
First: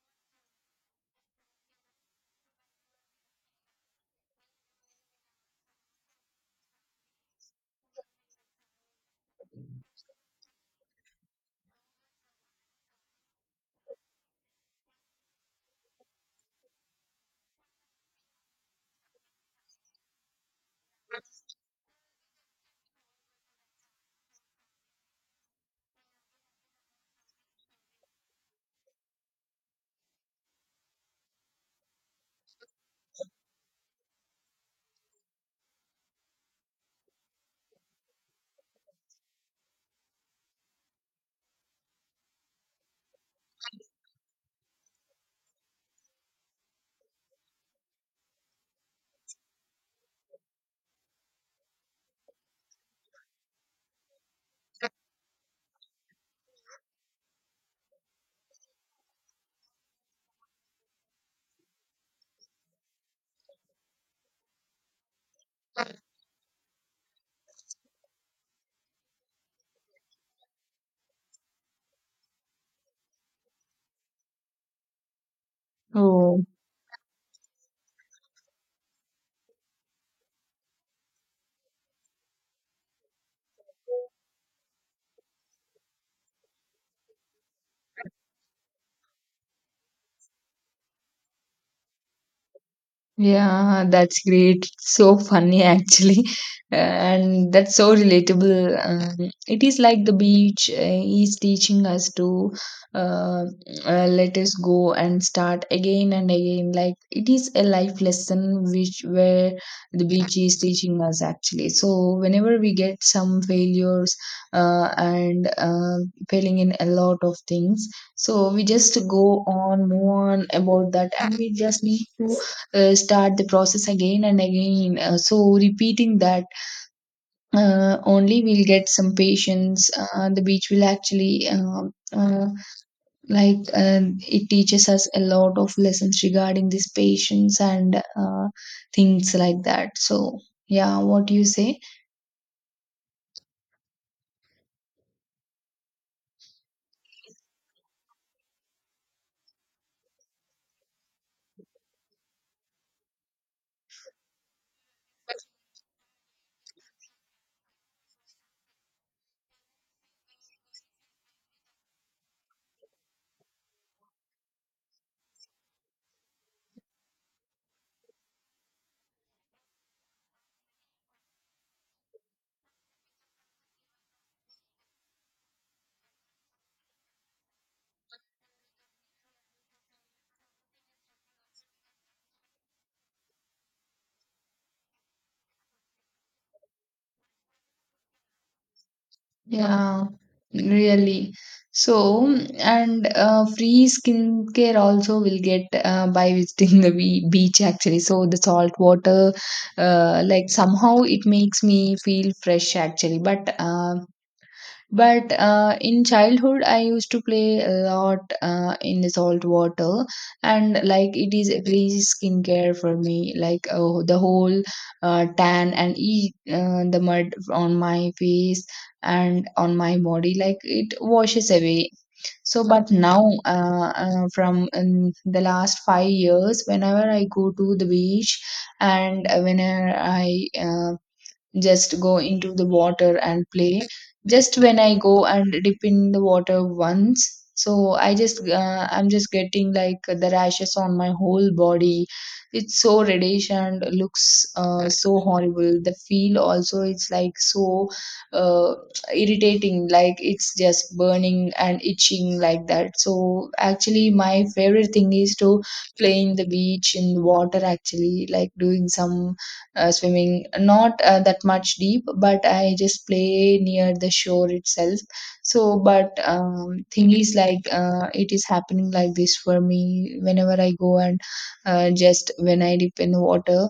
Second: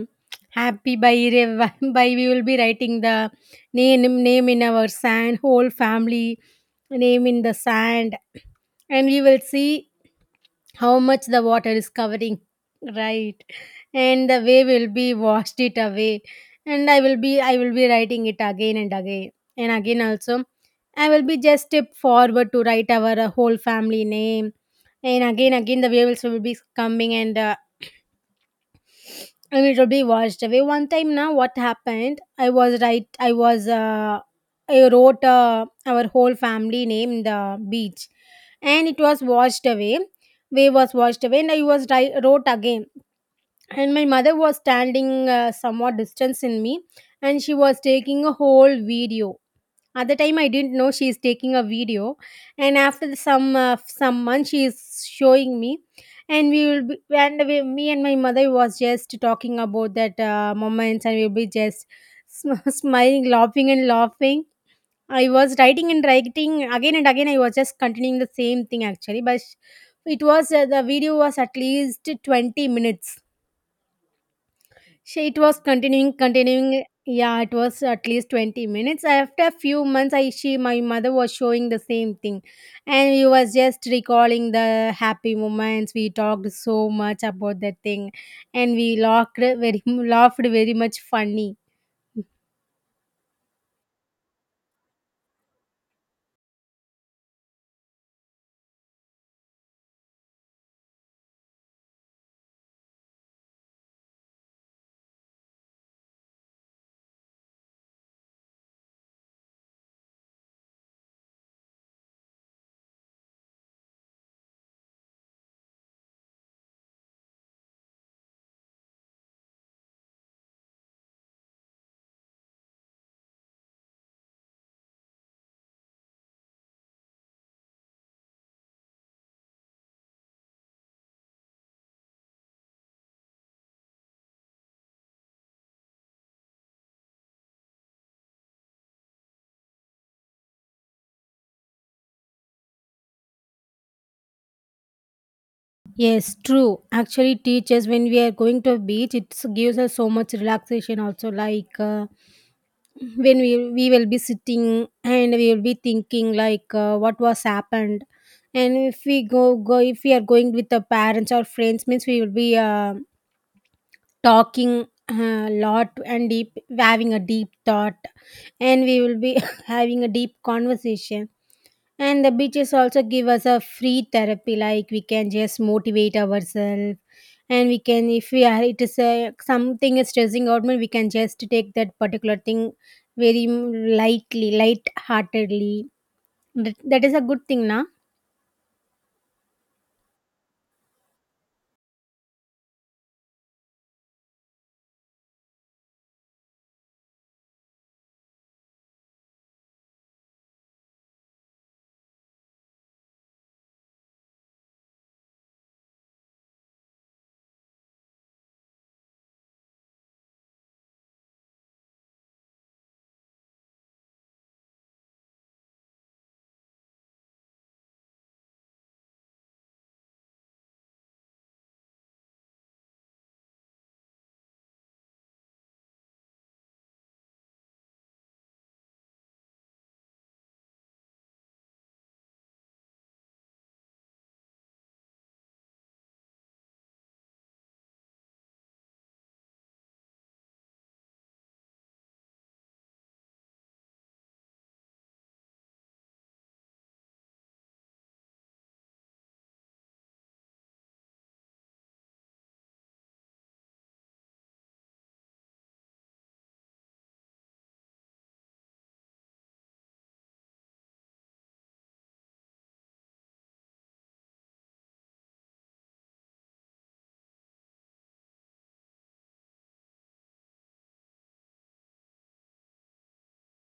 S2: happy by re- [laughs] by we will be writing the name name in our sand whole family name in the sand, and we will see how much the water is covering, right? And the wave will be washed it away, and I will be writing it again and again, and again also I will be just step forward to write our whole family name, and again again the waves will be coming and and it will be washed away. One time now what happened, I was I wrote our whole family name in the beach, and it was washed away, wave was washed away, and wrote again, and my mother was standing somewhat distance in me, and she was taking a whole video. At the time, I didn't know she is taking a video, and after the- some months, she is showing me, and we will be, and we, me and my mother was just talking about that moments, and we'll be just sm- [laughs] smiling, laughing, and laughing. I was writing and writing again and again. I was just continuing the same thing actually, but it was the video was at least 20 minutes, she it was continuing,
S1: Oh.
S2: continuing. Yeah, it was at least 20 minutes. After a few months, I she my mother was showing the same thing, and we was just recalling the happy moments. We talked so much about that thing, and we laughed very [laughs] laughed very much funny.
S1: Yeah, that's great. It's so funny, actually. [laughs] And that's so relatable. It is like the beach is teaching us to uh, let us go and start again and again. Like, it is a life lesson which where the beach is teaching us, actually. So whenever we get some failures and failing in a lot of things, so we just go on, move on about that, and we just need to start the process again and again. So repeating that only, we'll get some patience. The beach will actually like uh, it teaches us a lot of lessons regarding this patience and things like that. So yeah, what do you say?
S2: Yes, true. Actually, teachers, when we are going to a beach, it gives us so much relaxation. Also, like when we will be sitting and we will be thinking like what was happened, and if we are going with the parents or friends means we will be talking a lot and deep, having a deep thought, and we will be [laughs] having a deep conversation, and the beaches also give us a free therapy, like we can just motivate ourselves. And we can, if we are, it is a, something is stressing out, me, we can just take that particular thing very lightly, light heartedly. That, that is a good thing, na?
S1: Yeah, really. So, and free skincare also will get by visiting the beach, actually. So, the salt water, like somehow it makes me feel fresh, actually. But in childhood, I used to play a lot in the salt water, and like it is a greasy skincare for me. Like the whole tan and e the mud on my face and on my body, like it washes away. So, but now, from the last 5 years, whenever I go to the beach and whenever I just go into the water and play. Just when I go and dip in the water once, so I just I'm just getting like the rashes on my whole body. It's so reddish and looks so horrible. The feel also, it's like so uh, irritating. Like it's just burning and itching like that. So actually, my favorite thing is to play in the beach in the water actually, like doing some swimming, not that much deep, but I just play near the shore itself. So but thing is like it is happening like this for me whenever I go and just when I dip in the water,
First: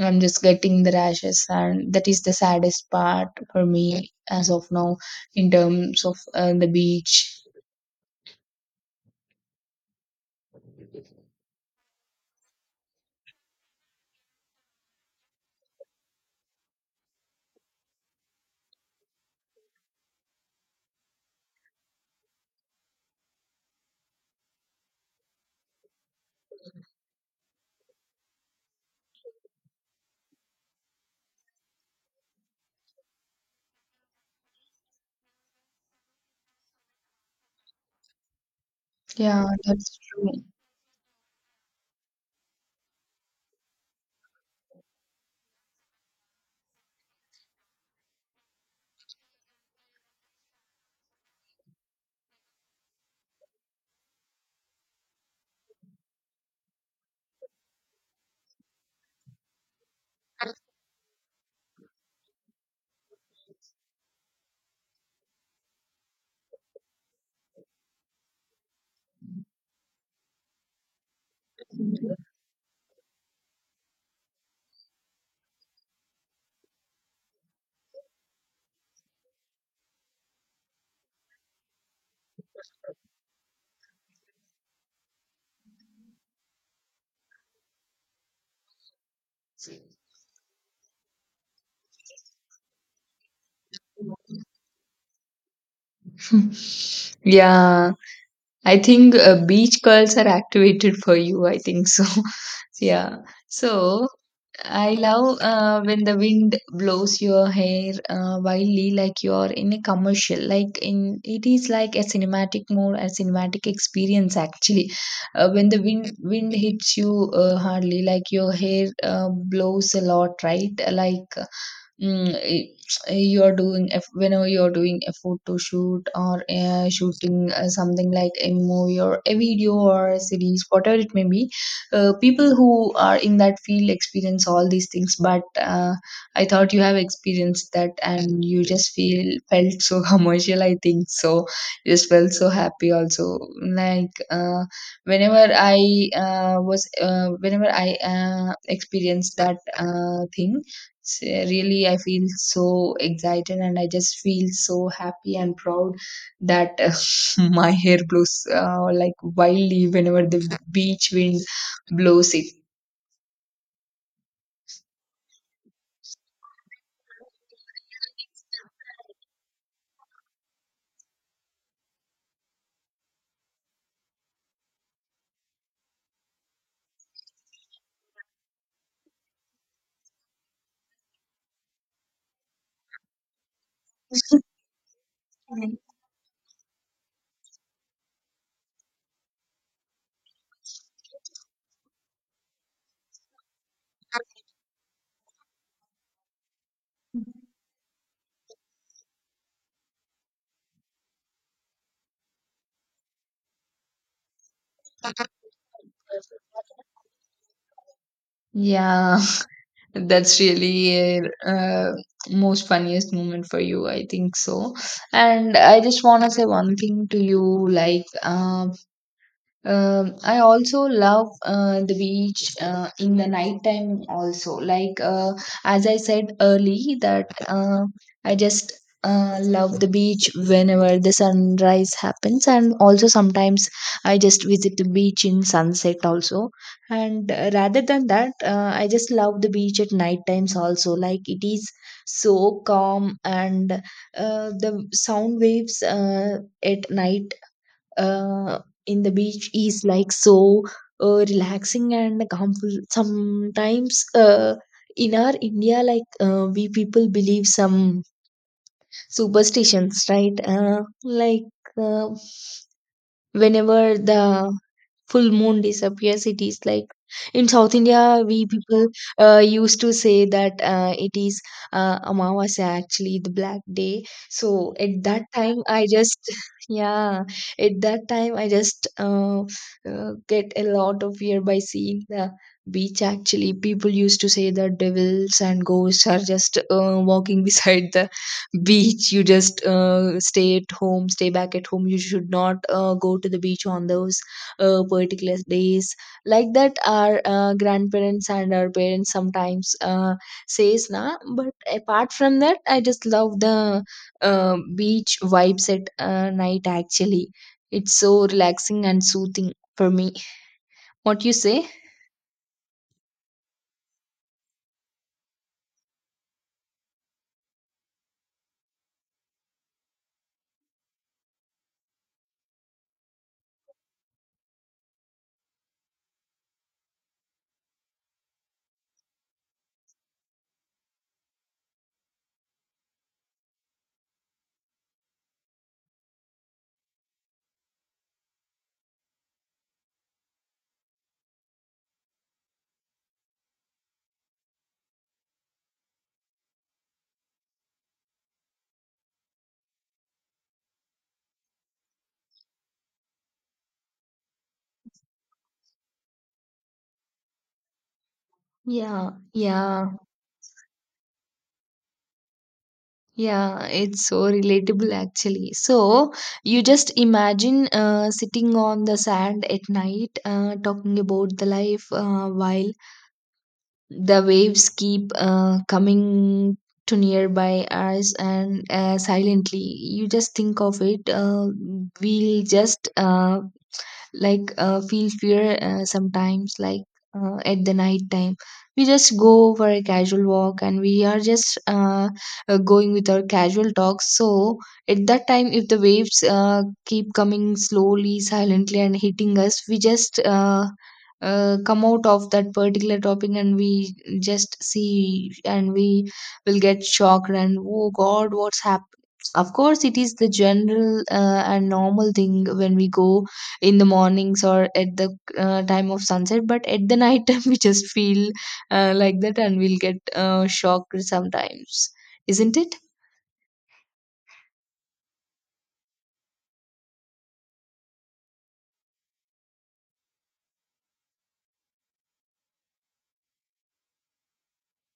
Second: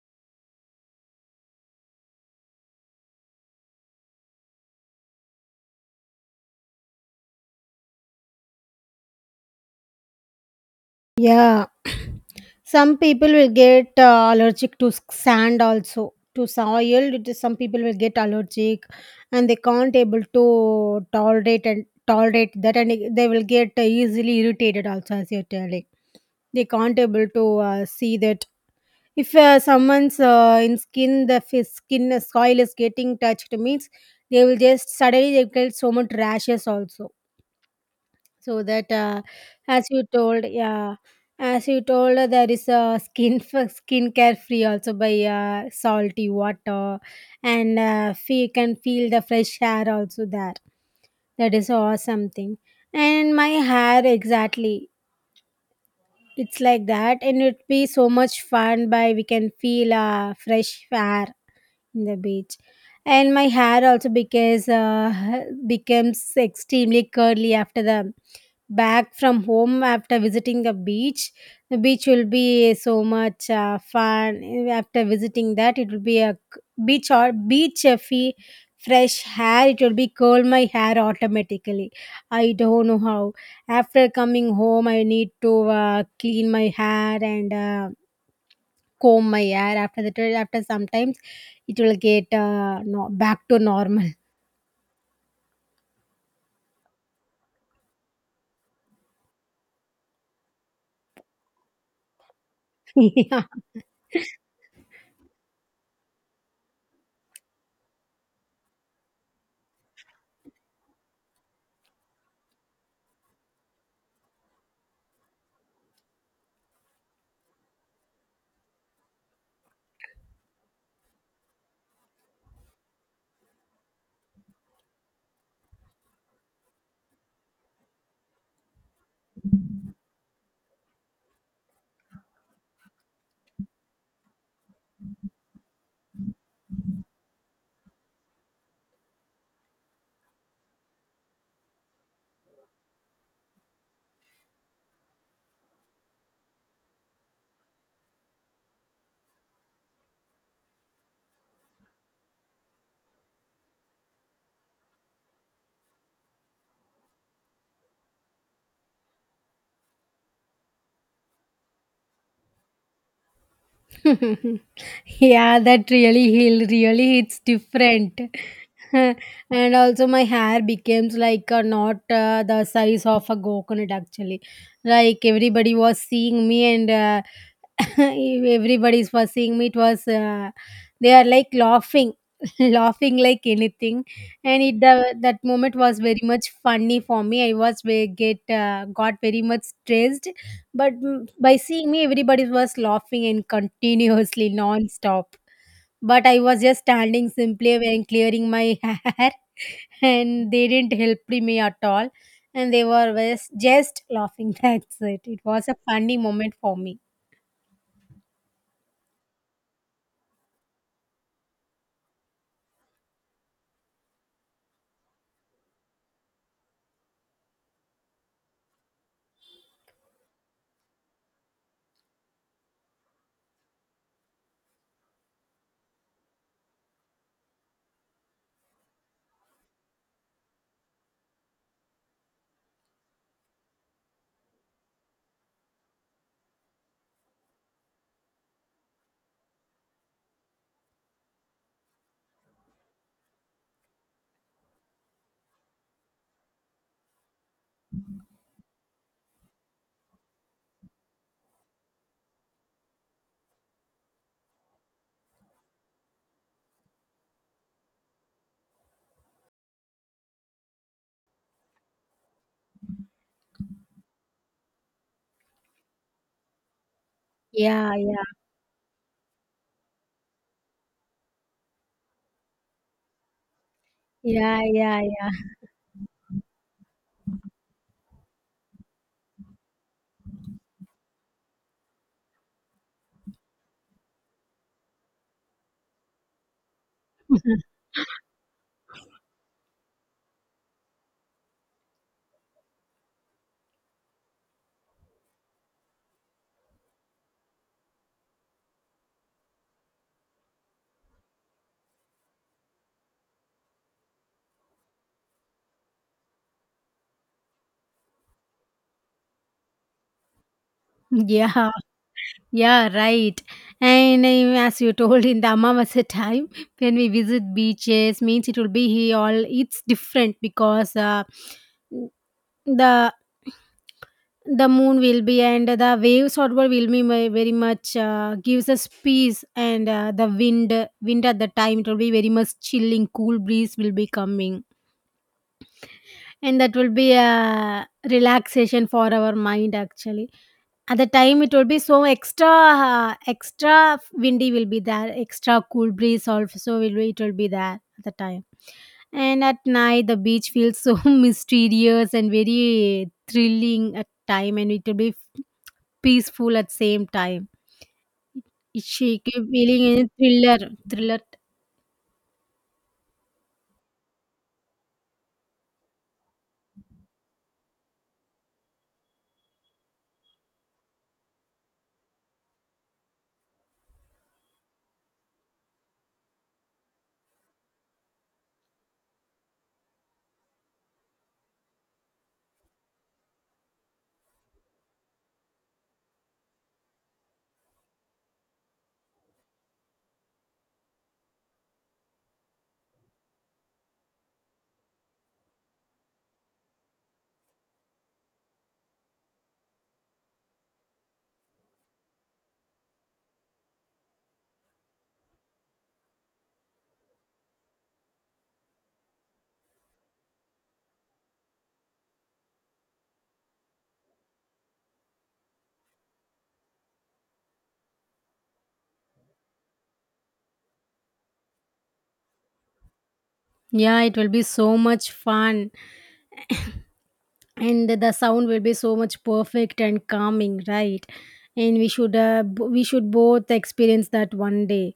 S1: I'm just getting the rashes, and that is the saddest part for me as of now, in terms of the beach.
S2: Yeah, [clears throat] some people will get allergic to s- sand also to soil. It is some people will get allergic, and they can't able to tolerate and tolerate that, and it- they will get easily irritated also. As you're telling, they can't able to see that. If someone's in skin, the f- skin soil is getting touched means they will just suddenly they get so much rashes also so that
S1: Yeah,
S2: as
S1: that's
S2: you
S1: true.
S2: told, yeah, as you told, there is a skin f- skincare free also by salty water, and fe- you can feel the fresh hair also there. That is awesome thing. And my hair exactly, it's like that, and it'd be so much fun by we can feel fresh hair in the beach. And my hair also because becomes extremely curly after the back from home after visiting the beach. The beach will be so much fun after visiting that. It will be a c- beach or beach fee, fresh hair, it will be curl my hair automatically. I don't know how. After coming home I need to clean my hair and comb my hair. After that, after sometimes it will get no, back to normal.
S1: [laughs] Yeah, I think beach curls are activated for you, I think so. [laughs] Yeah.
S2: [laughs]
S1: So I love when the wind blows your hair wildly, like you are in a commercial. Like in it is like a cinematic mode, a cinematic experience actually. When the wind hits you hardly, like your hair blows a lot, right? Mm, eh, you're doing, if whenever you're doing a photo shoot or shooting something like a movie or a video or a series, whatever it may be. Uh, people who are in that field experience all these things, but I thought you have experienced that, and you just feel felt so [laughs] commercial, I think so. You just felt so happy also. Like whenever I experienced that thing, really I feel so excited, and I just feel so happy and proud that [laughs] my hair blows like wildly whenever the beach wind blows it.
S2: [laughs] Yeah, that really healed. Really, it's different. [laughs] And also, my hair becomes like not the size of a coconut. Actually, like everybody was seeing me, and [laughs] everybody was seeing me. It was they are like laughing, [laughs] laughing like anything, and it the, that moment was very much funny for me. I was ve- get got very much stressed, but by seeing me, everybody was laughing and continuously, [laughs] non-stop. But I was just standing simply and clearing my [laughs] hair, and they didn't help me at all. And they were just laughing. [laughs] That's it. It was a funny moment for me.
S1: Yeah. [laughs] That's really uh, most funniest moment for you, I think so. And I just want to say one thing to you, like I also love the beach in the nighttime also. Like as I said early, that I just love the beach whenever the sunrise happens, and also sometimes I just visit the beach in sunset also. And rather than that, I just love the beach at night times also. Like it is so calm, and the sound waves at night uh, in the beach is like so relaxing and calmful. Sometimes in our India, like we people believe some superstitions, right? Uh, like uh, whenever the full moon disappears, it is like, in South
S2: Yeah,
S1: India,
S2: yeah,
S1: we people used to say that it is amavasya, actually the black day. So
S2: yeah,
S1: at
S2: yeah,
S1: that
S2: yeah.
S1: time I just [laughs] yeah, at that time I just get a lot of fear by seeing the beach. Actually, people used to say that devils and ghosts are just walking [laughs]
S2: [laughs]
S1: beside the beach. You just stay at home, stay back at home, you should not go to the beach on those particular days, like that our grandparents and our parents sometimes says na. But apart from that, I just love the uh, beach vibes at night actually. It's so relaxing and soothing for me. What you say?
S2: Yeah, yeah, right. And as you told in the Amavasya time, when we visit beaches, means it will be here all. It's different because The the moon will be and the waves or what will be my- very much gives us peace and the wind at the time it will be very much chilling cool breeze will be coming, and that will be a relaxation for our mind actually. At the time it will be so extra extra windy will be there, extra cool breeze also will be, it will be there at the time. And at night the beach feels so [laughs] mysterious and very thrilling at time, and it will be peaceful at same time.
S1: Yeah,
S2: She keep
S1: yeah,
S2: feeling in thriller, thriller.
S1: yeah, it's so relatable actually. So you just imagine sitting on the sand at night, talking about the life while the waves keep coming to nearby us and silently. You just think of it. We'll just like feel fear sometimes, like at the night time we just go for a casual walk and we are just going with our casual talks. So at that time if the waves keep coming slowly, silently and hitting us, we just come out of that particular topic and we just see, and we will get shocked, and oh god, what's happened. Of course, it is the general and normal thing when we go in the mornings or at the time of sunset, but at the night time [laughs] we just feel like that, and we'll get shocked sometimes, isn't it?
S2: Yeah, it will be so much fun, and the sound will be so much perfect and calming, right? And we should b- we should both experience that one day,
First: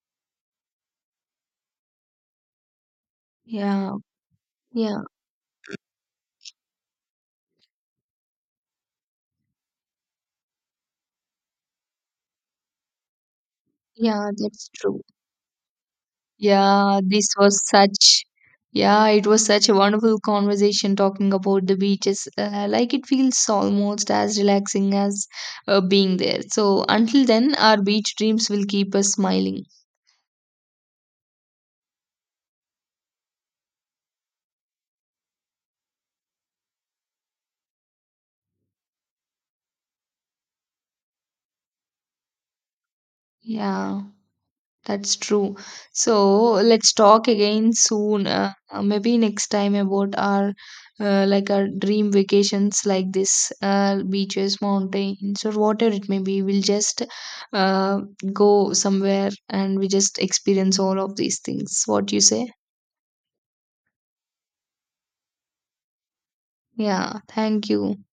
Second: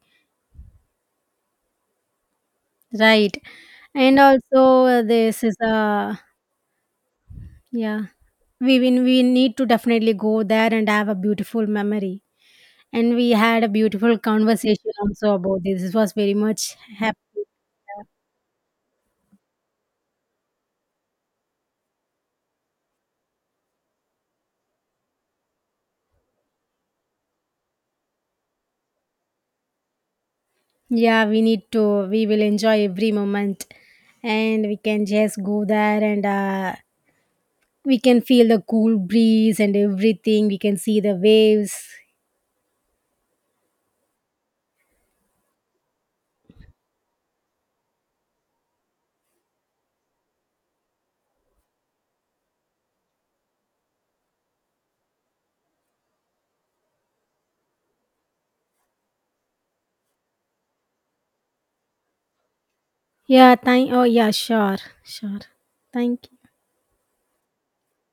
S2: right?
S1: Yeah.
S2: And also,
S1: Yeah.
S2: this is a yeah. We need to definitely go there and have a beautiful memory. And we had a beautiful
S1: Yeah, that's
S2: conversation
S1: true.
S2: also about this. This was very much
S1: Yeah,
S2: happy.
S1: this was
S2: Yeah.
S1: such, yeah, it was such a wonderful conversation talking about the beaches. Uh, like it feels almost as relaxing as being there. So until then, our beach dreams will keep us smiling.
S2: Yeah, we need to. We will enjoy every moment, and we can just go there and we can feel the cool breeze and everything. We can see the waves.
S1: Yeah. That's true. So let's talk again soon. Maybe next time about our like our dream vacations, like this, beaches, mountains, or whatever it may be. We'll just uh, go somewhere and we just experience all of these things. What you say?
S2: Yeah, thank. Oh, yeah, sure, sure. Thank you.
S1: Yeah. Thank you.